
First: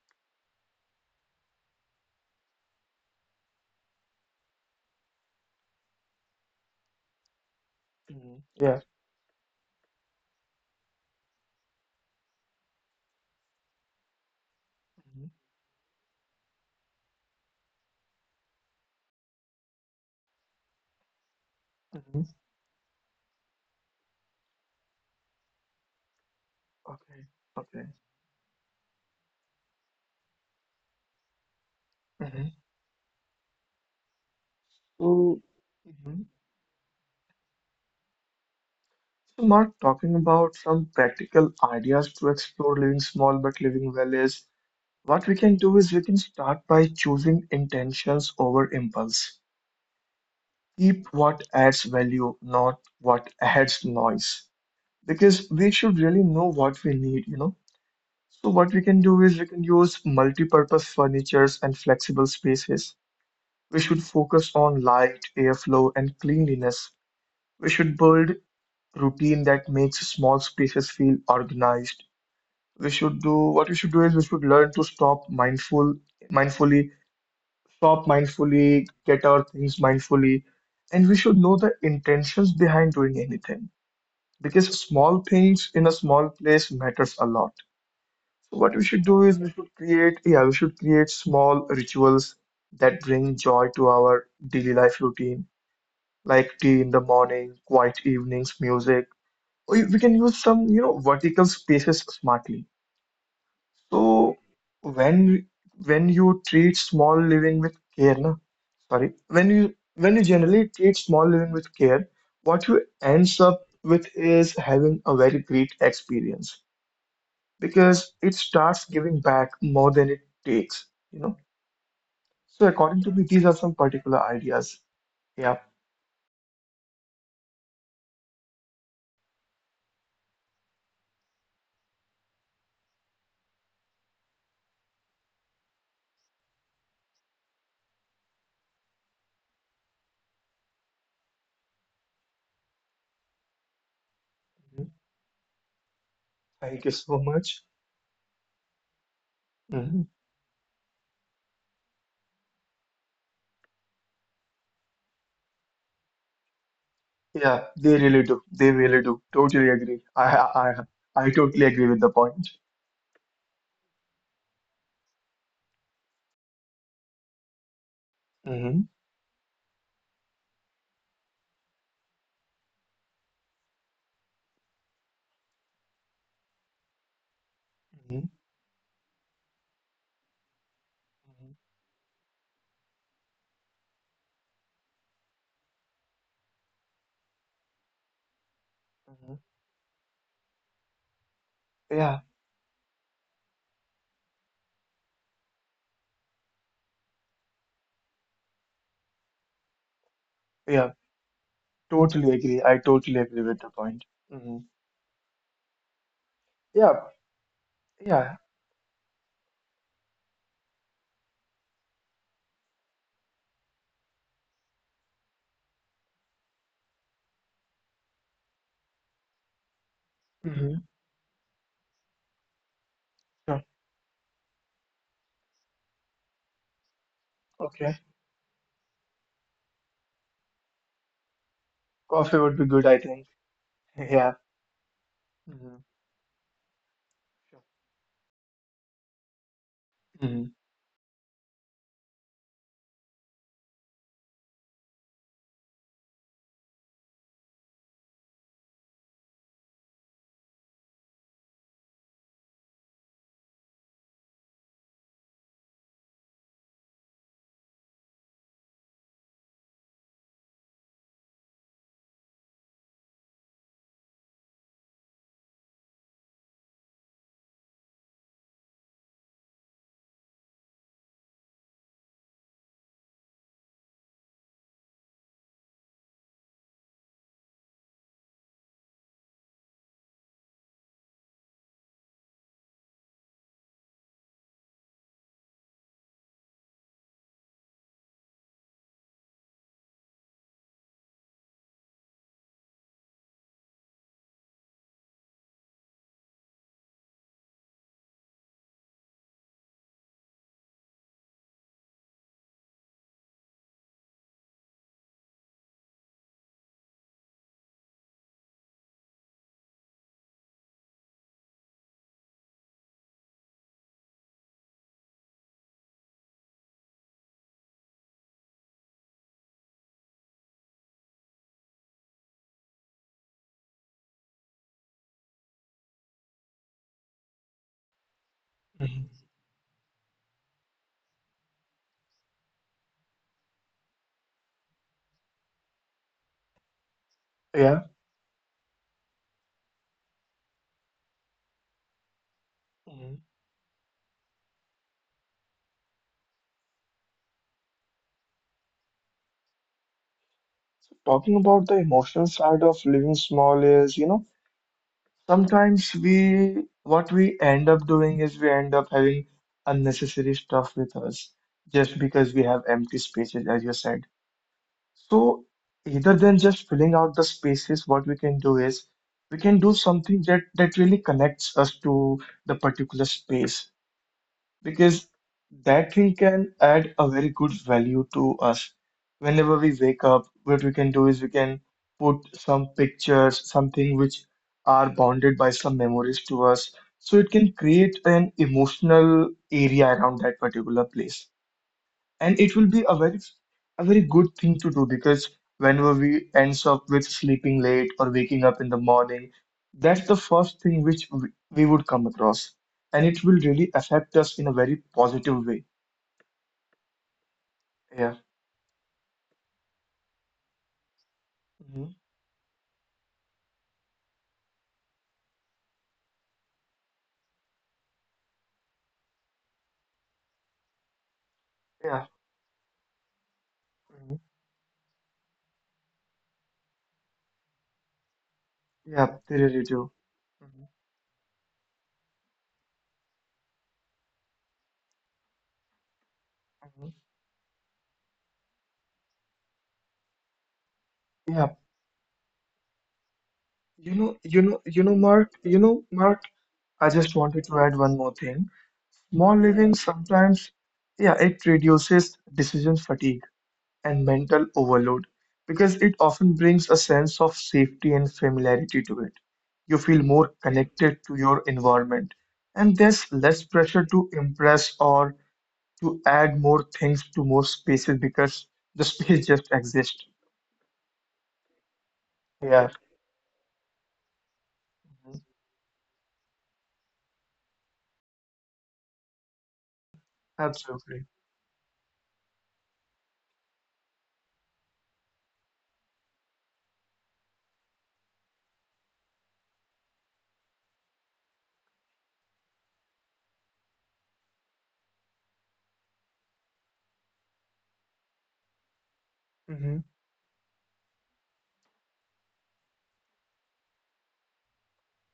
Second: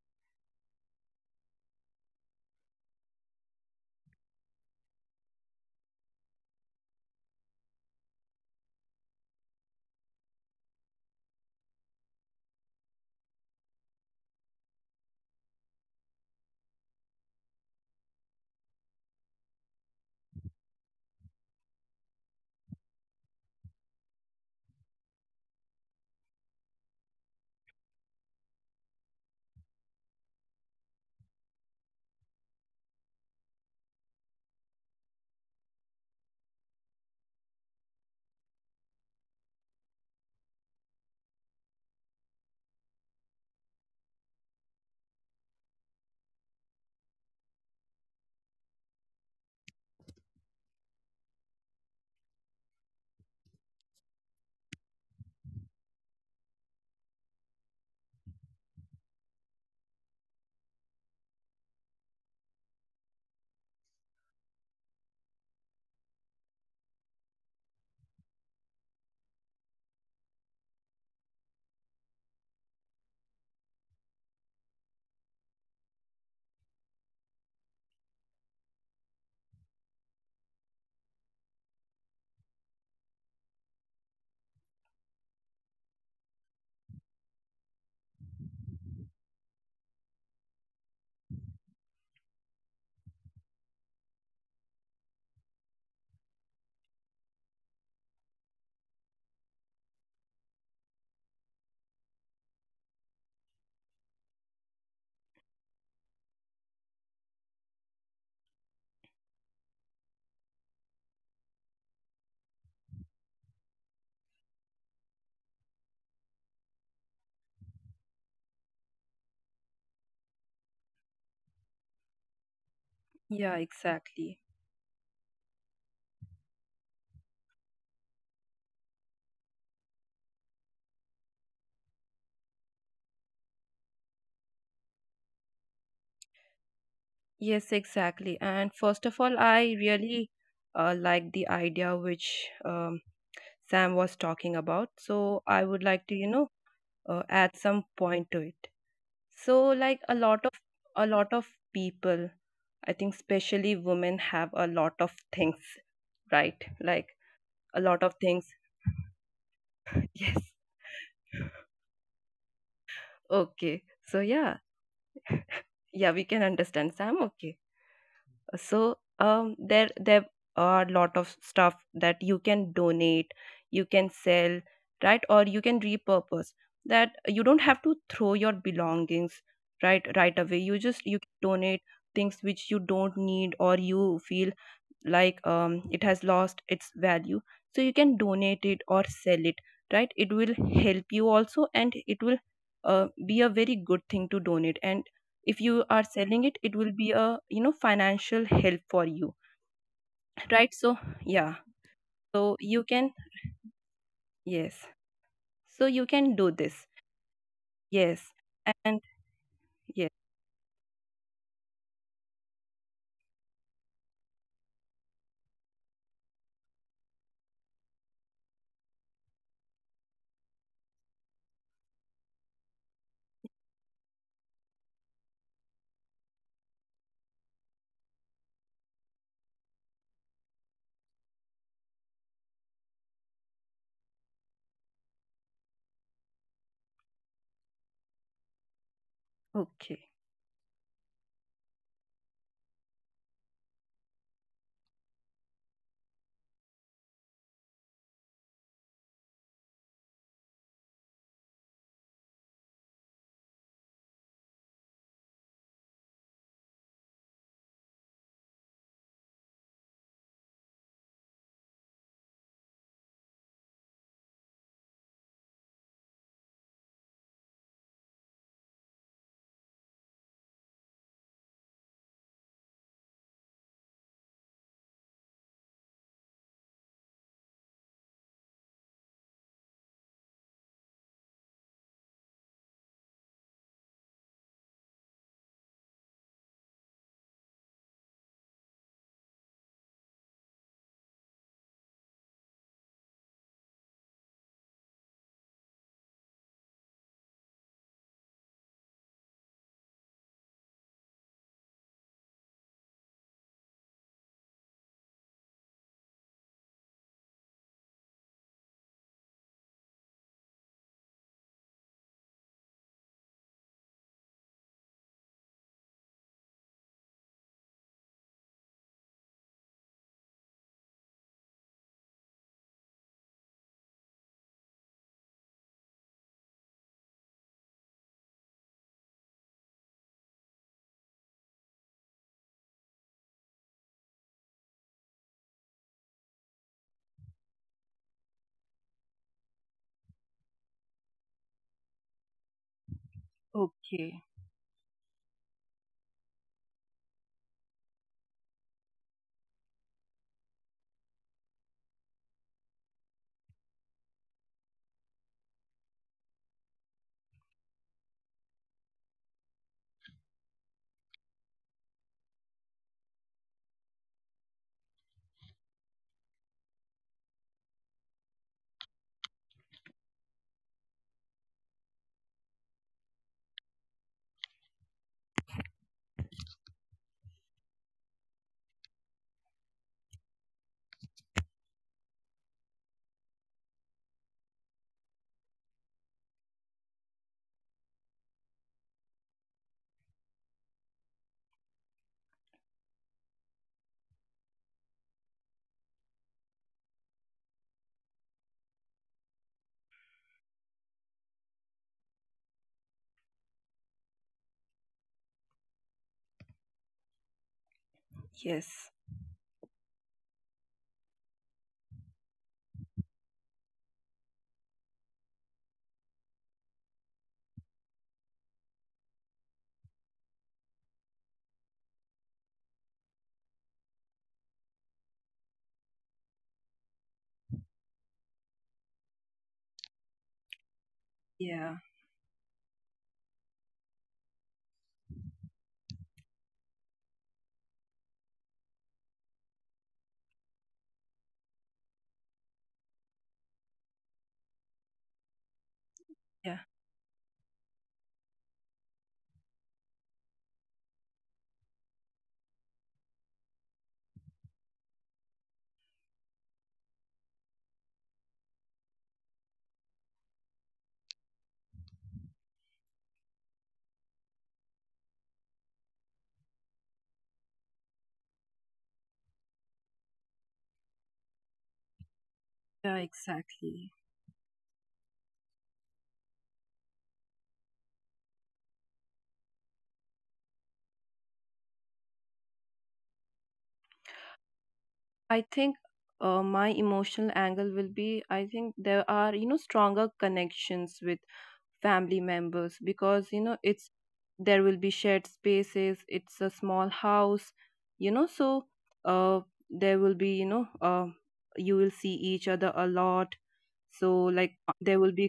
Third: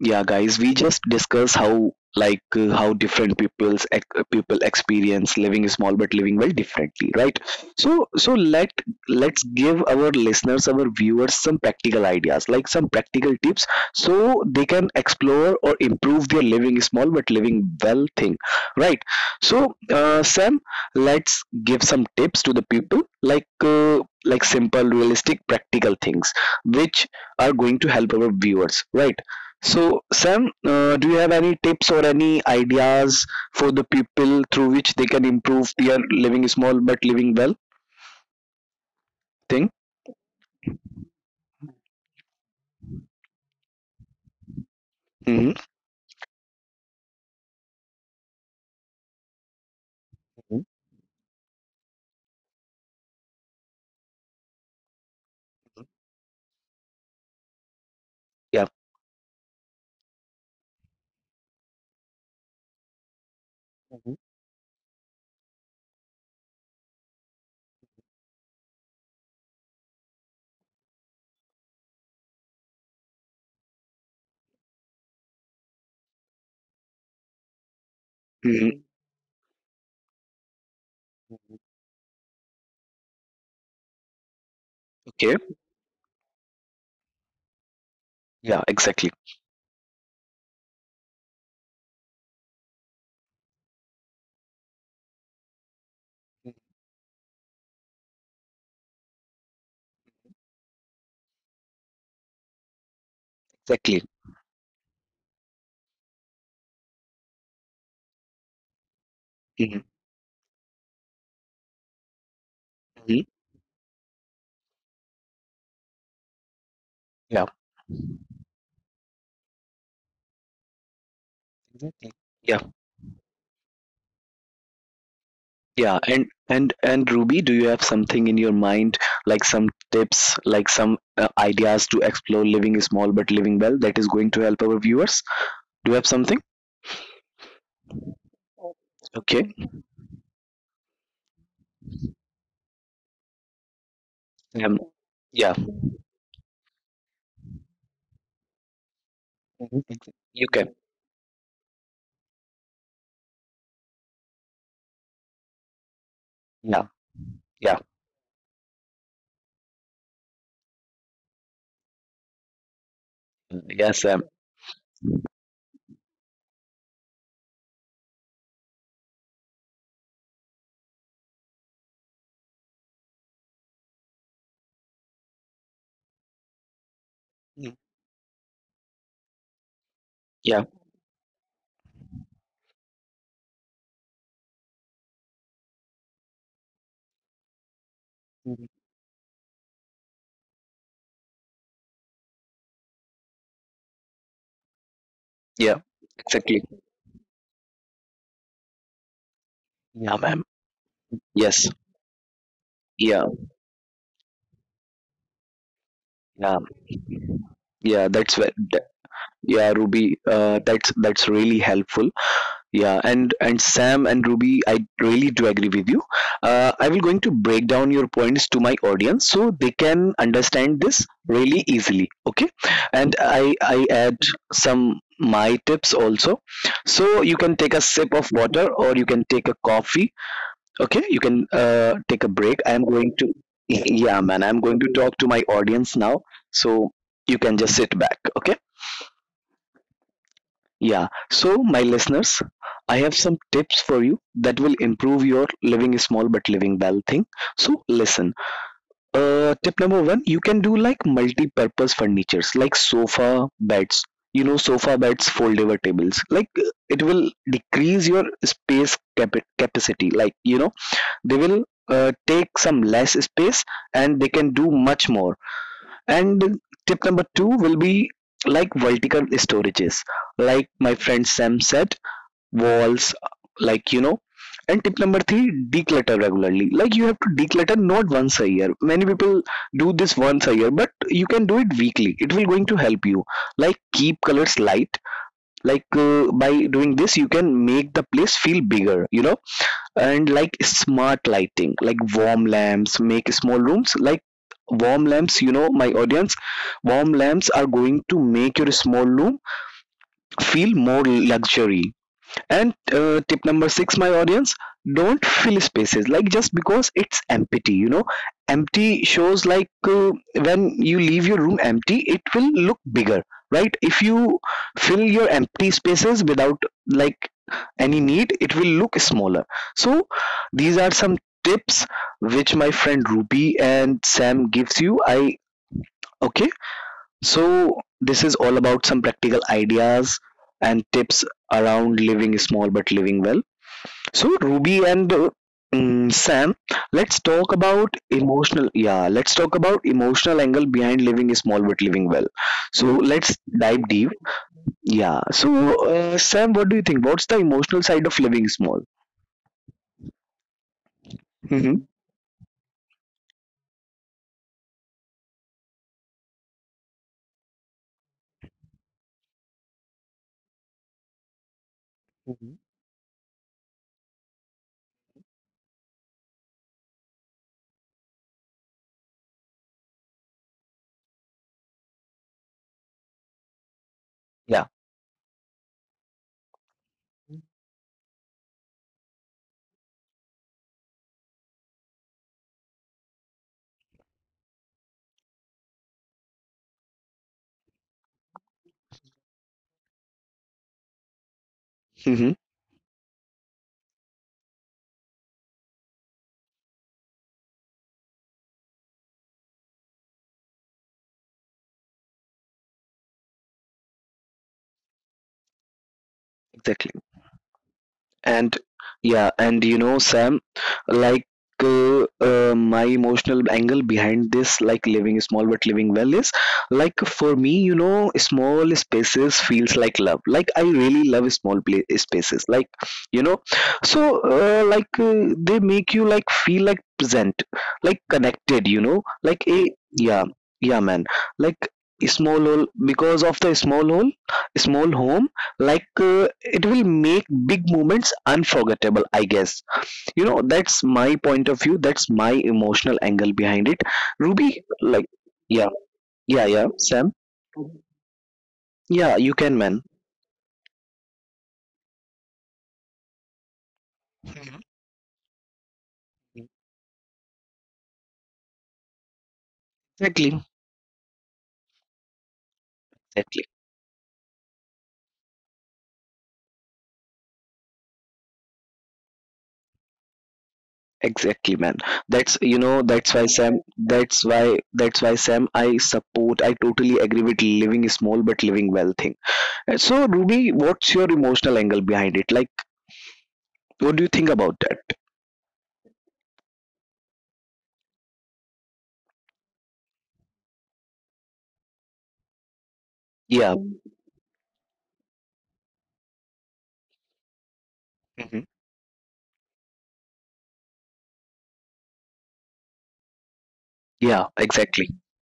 yeah, guys, we just discuss how how different people experience living small but living well differently, right? So so Mhm. let Yeah. let's give our listeners, our viewers, some practical ideas, like some practical tips, so they can Mhm. explore or improve their living small but living well thing, right? So Sam, let's give some Mhm. tips to the people, like simple, realistic, practical things which Okay. are going to Okay. help our viewers, right? So, Sam, do you have any tips or any Mhm. ideas for the people through which they can So. improve their Mm-hmm. living small but living well So, Mark, thing? talking about some practical ideas to explore living small but living well is what we can Hmm. do is we can start by choosing intentions over impulse. Keep what adds value, not what adds noise. Because we should really know what we need. So what we can do is we can use multi-purpose furnitures and flexible spaces. We should focus on light, airflow, and cleanliness. We should build routine that makes small spaces feel organized. We should do what we should do is we should learn to stop mindful mindfully stop mindfully get our things mindfully, and we should know the intentions behind doing anything because small Okay. things in a small place matters a lot. So what Yeah, we should do exactly. is we should create, yeah, we should create small rituals that bring joy to our daily life routine, like tea in the morning, quiet evenings, music, or we can use some vertical spaces smartly. So when when you treat small living with care, na, sorry, when you generally treat small living with care, what you ends up with is having a very great experience because it starts giving back more than it takes, you know. So Yeah, according to me, these are Yeah, some particular exactly. ideas. Yeah. yeah. And Ruby, do you have something in your mind, like some tips, like some ideas to explore living small but living well that is going to help our viewers? Do you have something? Yes, exactly. And first of all, I Okay. really like the idea which Sam was talking Mhm. about. Um, So I yeah, would like to, you know, Thank you so add much. some point to it. So like Mhm. You can. a lot of people, I think especially women, have a lot of things, right? Like Yeah, a lot Yeah, they of really things. do. They really do. Totally agree. I Yes. I I I totally agree with the point. Okay. So yes, Sam. yeah, yeah, we can understand, Sam. Okay. Hmm. So there are a lot of stuff that you can donate, you can sell, right? Or you can repurpose. That You don't have to Hmm. throw your belongings right right away. You Yeah, just, you can donate things which you don't need or you feel like it has lost its value. So you can donate it or Hmm. sell it, right? It will help you also, and Yeah, it will be a very good thing to donate. And if you are yeah, selling it, it will exactly. be a, you know, financial help for you, Yeah, right? ma'am. yeah, So yeah, Yes. totally so agree. I you can. totally agree with Yeah. the point. Hmm. Yes, so you can do this. Yeah, Yeah. Yes. yeah. Yeah. That's where. And th- yes. Yeah, Ruby. That's really helpful. Yeah. And Sam and Ruby, I really do agree with you. I will going to break down your points to my audience so they can Hmm. understand this really easily. Okay. And Sure. I add some my tips also. So you can take a Okay. sip of water or you can take a coffee. Okay, you can take a Coffee would be break. good, I'm I going think. to, yeah, Yeah. man, I'm going to talk to my Hmm. audience now. So you can Sure. just sit back. Okay. Okay. Hmm. Yeah. So, my listeners, I have some tips for you that will improve your living small but living well thing. So, listen. Tip number one, you can do like multi purpose furnitures like sofa beds. You know, sofa beds, foldable tables. Like, it will decrease your capacity. Like, you know, they will take some less space and they can do much more. And tip number two will be like vertical storages, like my friend Sam said, walls, like you know. And tip number three, declutter regularly. Like you have to declutter not once a year. Many people do this once a year, but you can do it weekly. It will going to help you. Like keep colors light. Like by doing this, you can make the place feel bigger. And like smart lighting, like warm lamps make small rooms like warm lamps, you know, my audience, warm lamps are going to make your small room feel more luxury. And tip number six, my audience, don't fill spaces like just because it's empty. You know, empty shows like when you leave your room empty, it will look bigger, right? If you fill your empty spaces without like any need, it will look smaller. So these are some tips which my friend Ruby and Sam gives you. I Okay. So this is all about some Hmm. practical ideas and tips around living small but living well. So Ruby and Sam, let's talk Yeah. about emotional. Yeah, let's talk about emotional angle behind living small but living well. So Hmm. let's dive deep. Okay. Yeah. So Sam, what do you think? What's the emotional side of living small? Talking about the emotional side of living small is, you know, sometimes we, what we end up doing is we end up having unnecessary stuff with us just because we have empty spaces, as you said. So either than just filling out the spaces, what we can do is we can do something that really connects us to the particular space because that thing can add a very good value to us. Whenever we wake up, what we can do is we can put some pictures, something which are bonded by some memories to us. So it can create an emotional area around that particular place, and it will be a very good thing to do because whenever we ends up with sleeping late or waking up in the morning, that's the first thing which we would come across, and it will really affect us in a very positive way. Exactly. Yeah. And Yes. yeah, and you know Sam, like Mhm. My emotional angle behind this, like living small but living well, is like, for me, you know, small spaces feels like love, like I really love small pla Yeah. spaces, like, you know. So Mhm. Like they make you like feel like present, like connected, you know, Yeah, they like really a do. yeah. Mhm. Yeah, man, like Yeah. small hole, because of the small home, like it will Mhm. make big moments unforgettable, I guess. You know, that's my point yeah of view, that's my emotional angle behind it. you know you Ruby, know you know like, Mark, yeah. Mark, Yeah, Yeah. yeah, I Sam, just wanted to add one more thing. yeah, you Small can, living man. sometimes, yeah, it reduces decision fatigue and mental overload because it often brings a sense of safety and familiarity to it. You feel more Exactly. connected to your environment, and there's less pressure to impress or to add more things to more spaces because the space just exists. Exactly, man, that's, you Yeah, know, Yeah. that's why Sam, Exactly. that's why mhm, Sam, I support, I totally agree with living small but living well thing. So Ruby, what's your absolutely. emotional angle behind it, like what do you think about that? I think, my emotional angle will be, I think there are, you know, stronger connections with family members because, you know, Yeah, it's, there will be shared spaces, it's a small house, you know. So uh, Hmm. there will be, you know, you will see each other a lot. So, yeah, like, exactly. there will be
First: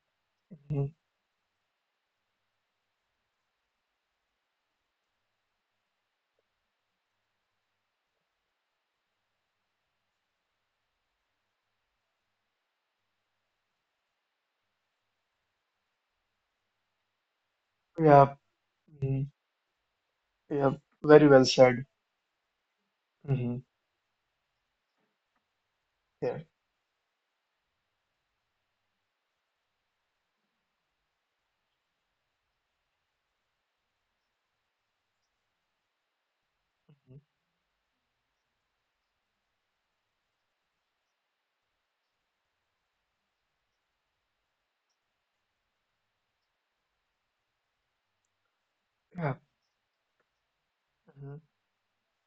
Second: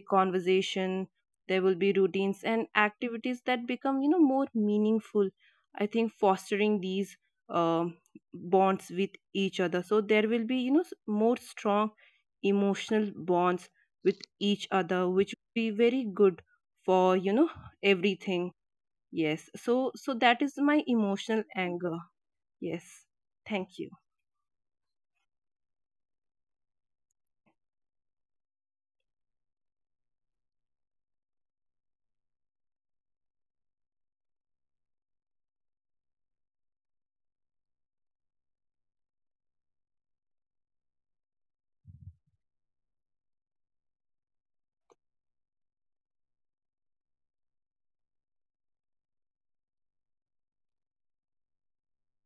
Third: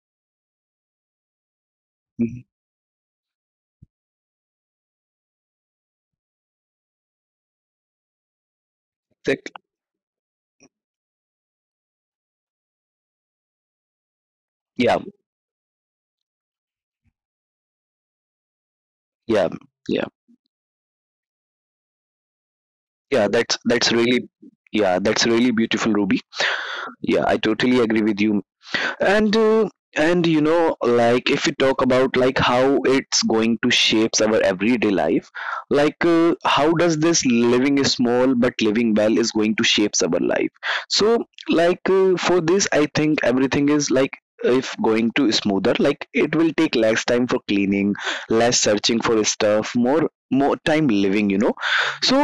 Hmm. conversation, there will be routines and activities that become, you know, more meaningful. I think fostering these. Um, bonds with Exactly, each other, so there will be, you know, more strong emotional bonds with each yeah, other, which will be very good for, you know, Yeah, everything. mhm, Yes, so yeah. so that is yeah, my very well emotional said. anger. Yes. Yeah, Hmm. that's Thank you. that's really. Yeah, that's really beautiful, Ruby. Yeah. Yeah, I totally agree with you, and uh, and you know, like if we talk about like how it's going to shapes our everyday life, like how does Mm-hmm. this living small but living well is going to shapes our life? So like for this I think everything is like if going to smoother, like it will take less time for cleaning, less searching for Yeah. stuff, more time living, you know. So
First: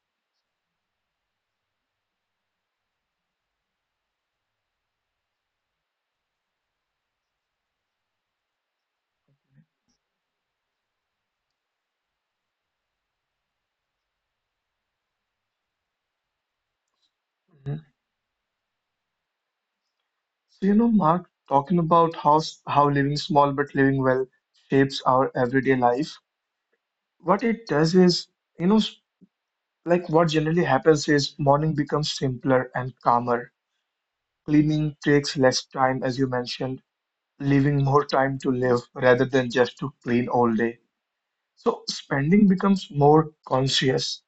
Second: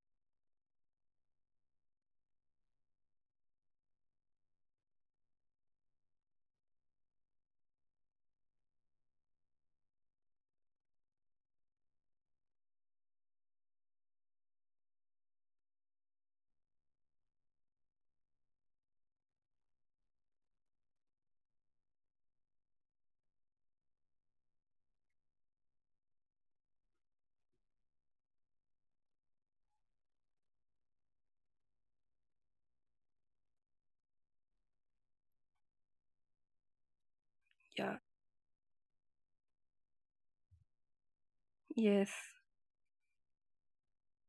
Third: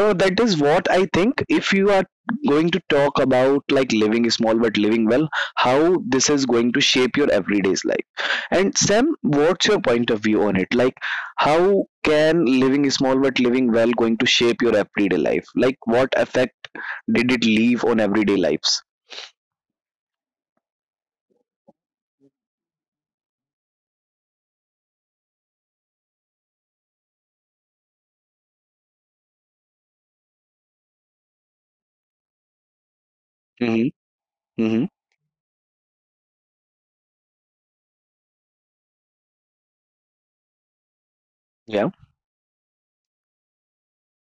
that is what I think if you are going to talk about like living small but living well, how this is going to shape your everyday's life. And Sam, what's your point of view on it, like how can living small but living well going to shape your everyday life, like what effect did it Mhm. leave on everyday lives? So, you know, Mark, talking about how how living small but living well shapes our everyday life, what it does is, you know, like what generally happens is morning becomes simpler and calmer. Mm-hmm. Cleaning takes less time, as you mentioned, leaving Yeah. more time to live rather than just to clean all day. So Yeah. Yes. spending becomes more conscious.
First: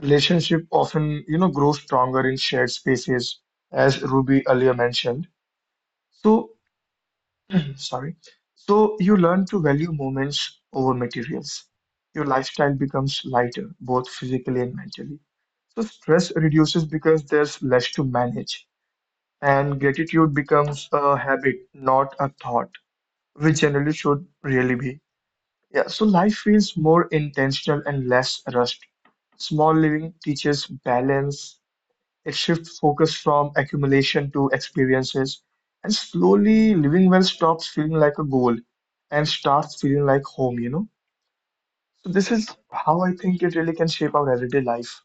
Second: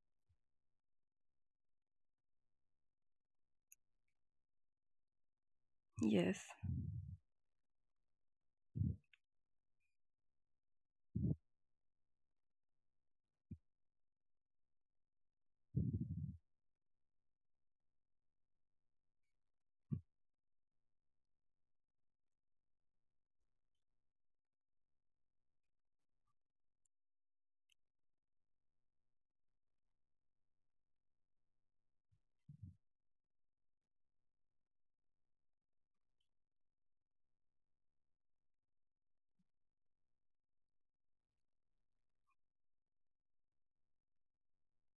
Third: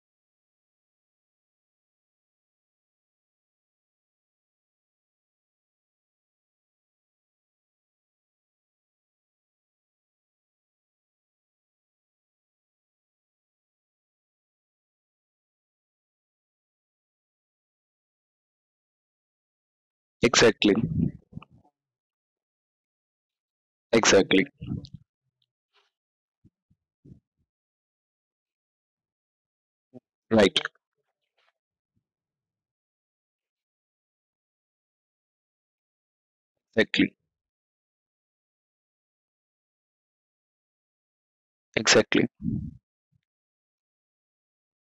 Relationship often, you know, grows stronger in shared spaces, as Ruby earlier mentioned. Yes. So Sorry. So you learn to value moments over materials. Your lifestyle becomes lighter, both physically and mentally. So stress reduces because there's less to manage, and gratitude Exactly. becomes a habit, not a thought, which generally should Exactly. really be. Yeah, so life feels more intentional and less rushed. Small living Right. teaches balance, it shifts focus from accumulation to experiences, and slowly living well Exactly. stops feeling like a goal and starts feeling like home, you know? So this Exactly. is how I think it really can shape our everyday life.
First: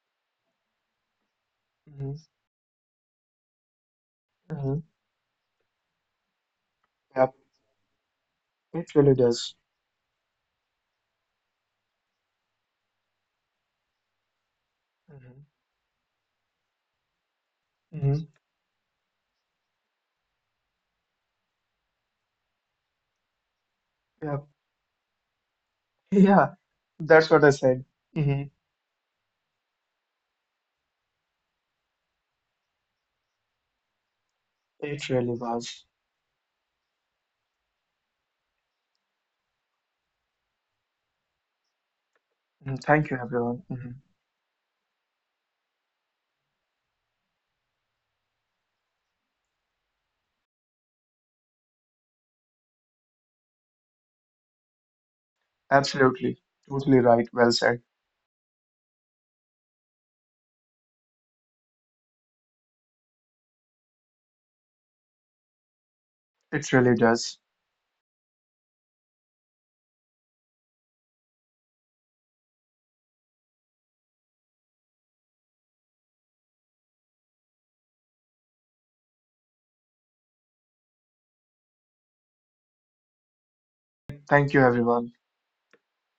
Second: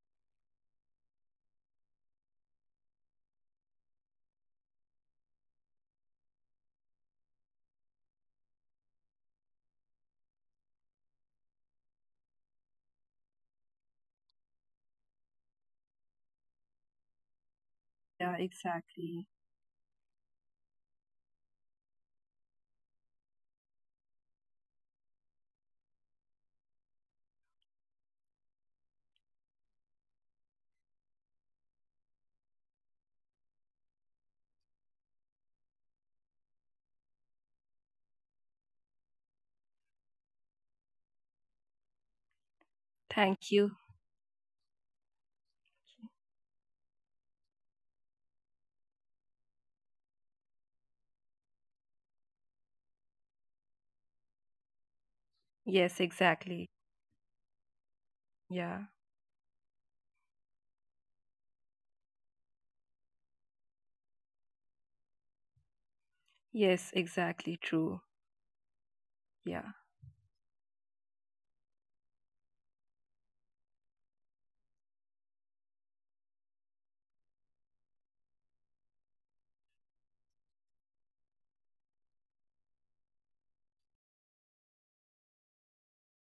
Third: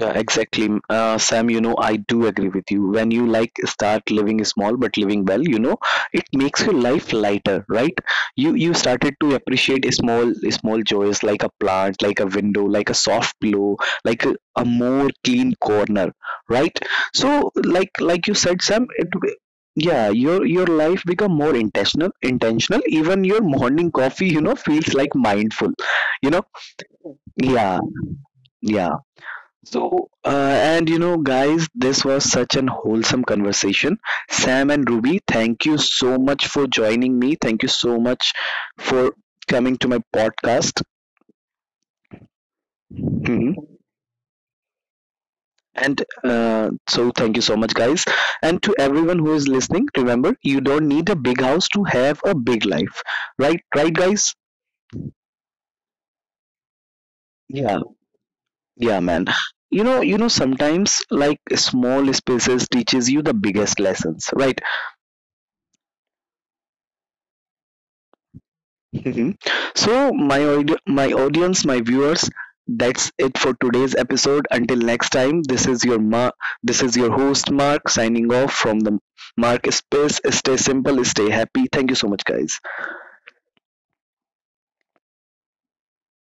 Yeah, exactly. Sam, you know, I do Hmm. agree with you. When you like start living small Hmm. but living well, you know, it makes your life Yep, lighter, right? You it really started to does. appreciate small joys, like a plant, like a window, like a soft pillow, like a more Hmm. clean corner, right? So like Hmm. like Yeah, you said, Sam, exactly. Yeah, your life become more intentional. Even your morning coffee, Yep. you know, feels like mindful, you know? Yeah, that's what I Yeah, said. Hmm. yeah. So, and you know, guys, this was such an wholesome conversation. Sam and It Ruby, really thank you was. so much for joining me. Thank you so much for coming to my podcast. Mhm. Thank you, Thank Mhm. everyone. you. Mhm. And so, thank you so much, guys. And to everyone who is listening, remember, you don't need a big house to have a big life, right? Right, guys? Yes, Absolutely. exactly. Totally right. Well said. Yeah. Yeah, man. Sometimes like small spaces teaches you the biggest lessons, right? It Yes, really does. exactly, true. Yeah. So, my audience, my viewers, that's it for today's episode. Until next time, this is your this is your host Mark signing off from the Mark Space. Stay simple, stay happy. Thank you so much, guys. Thank you, everyone.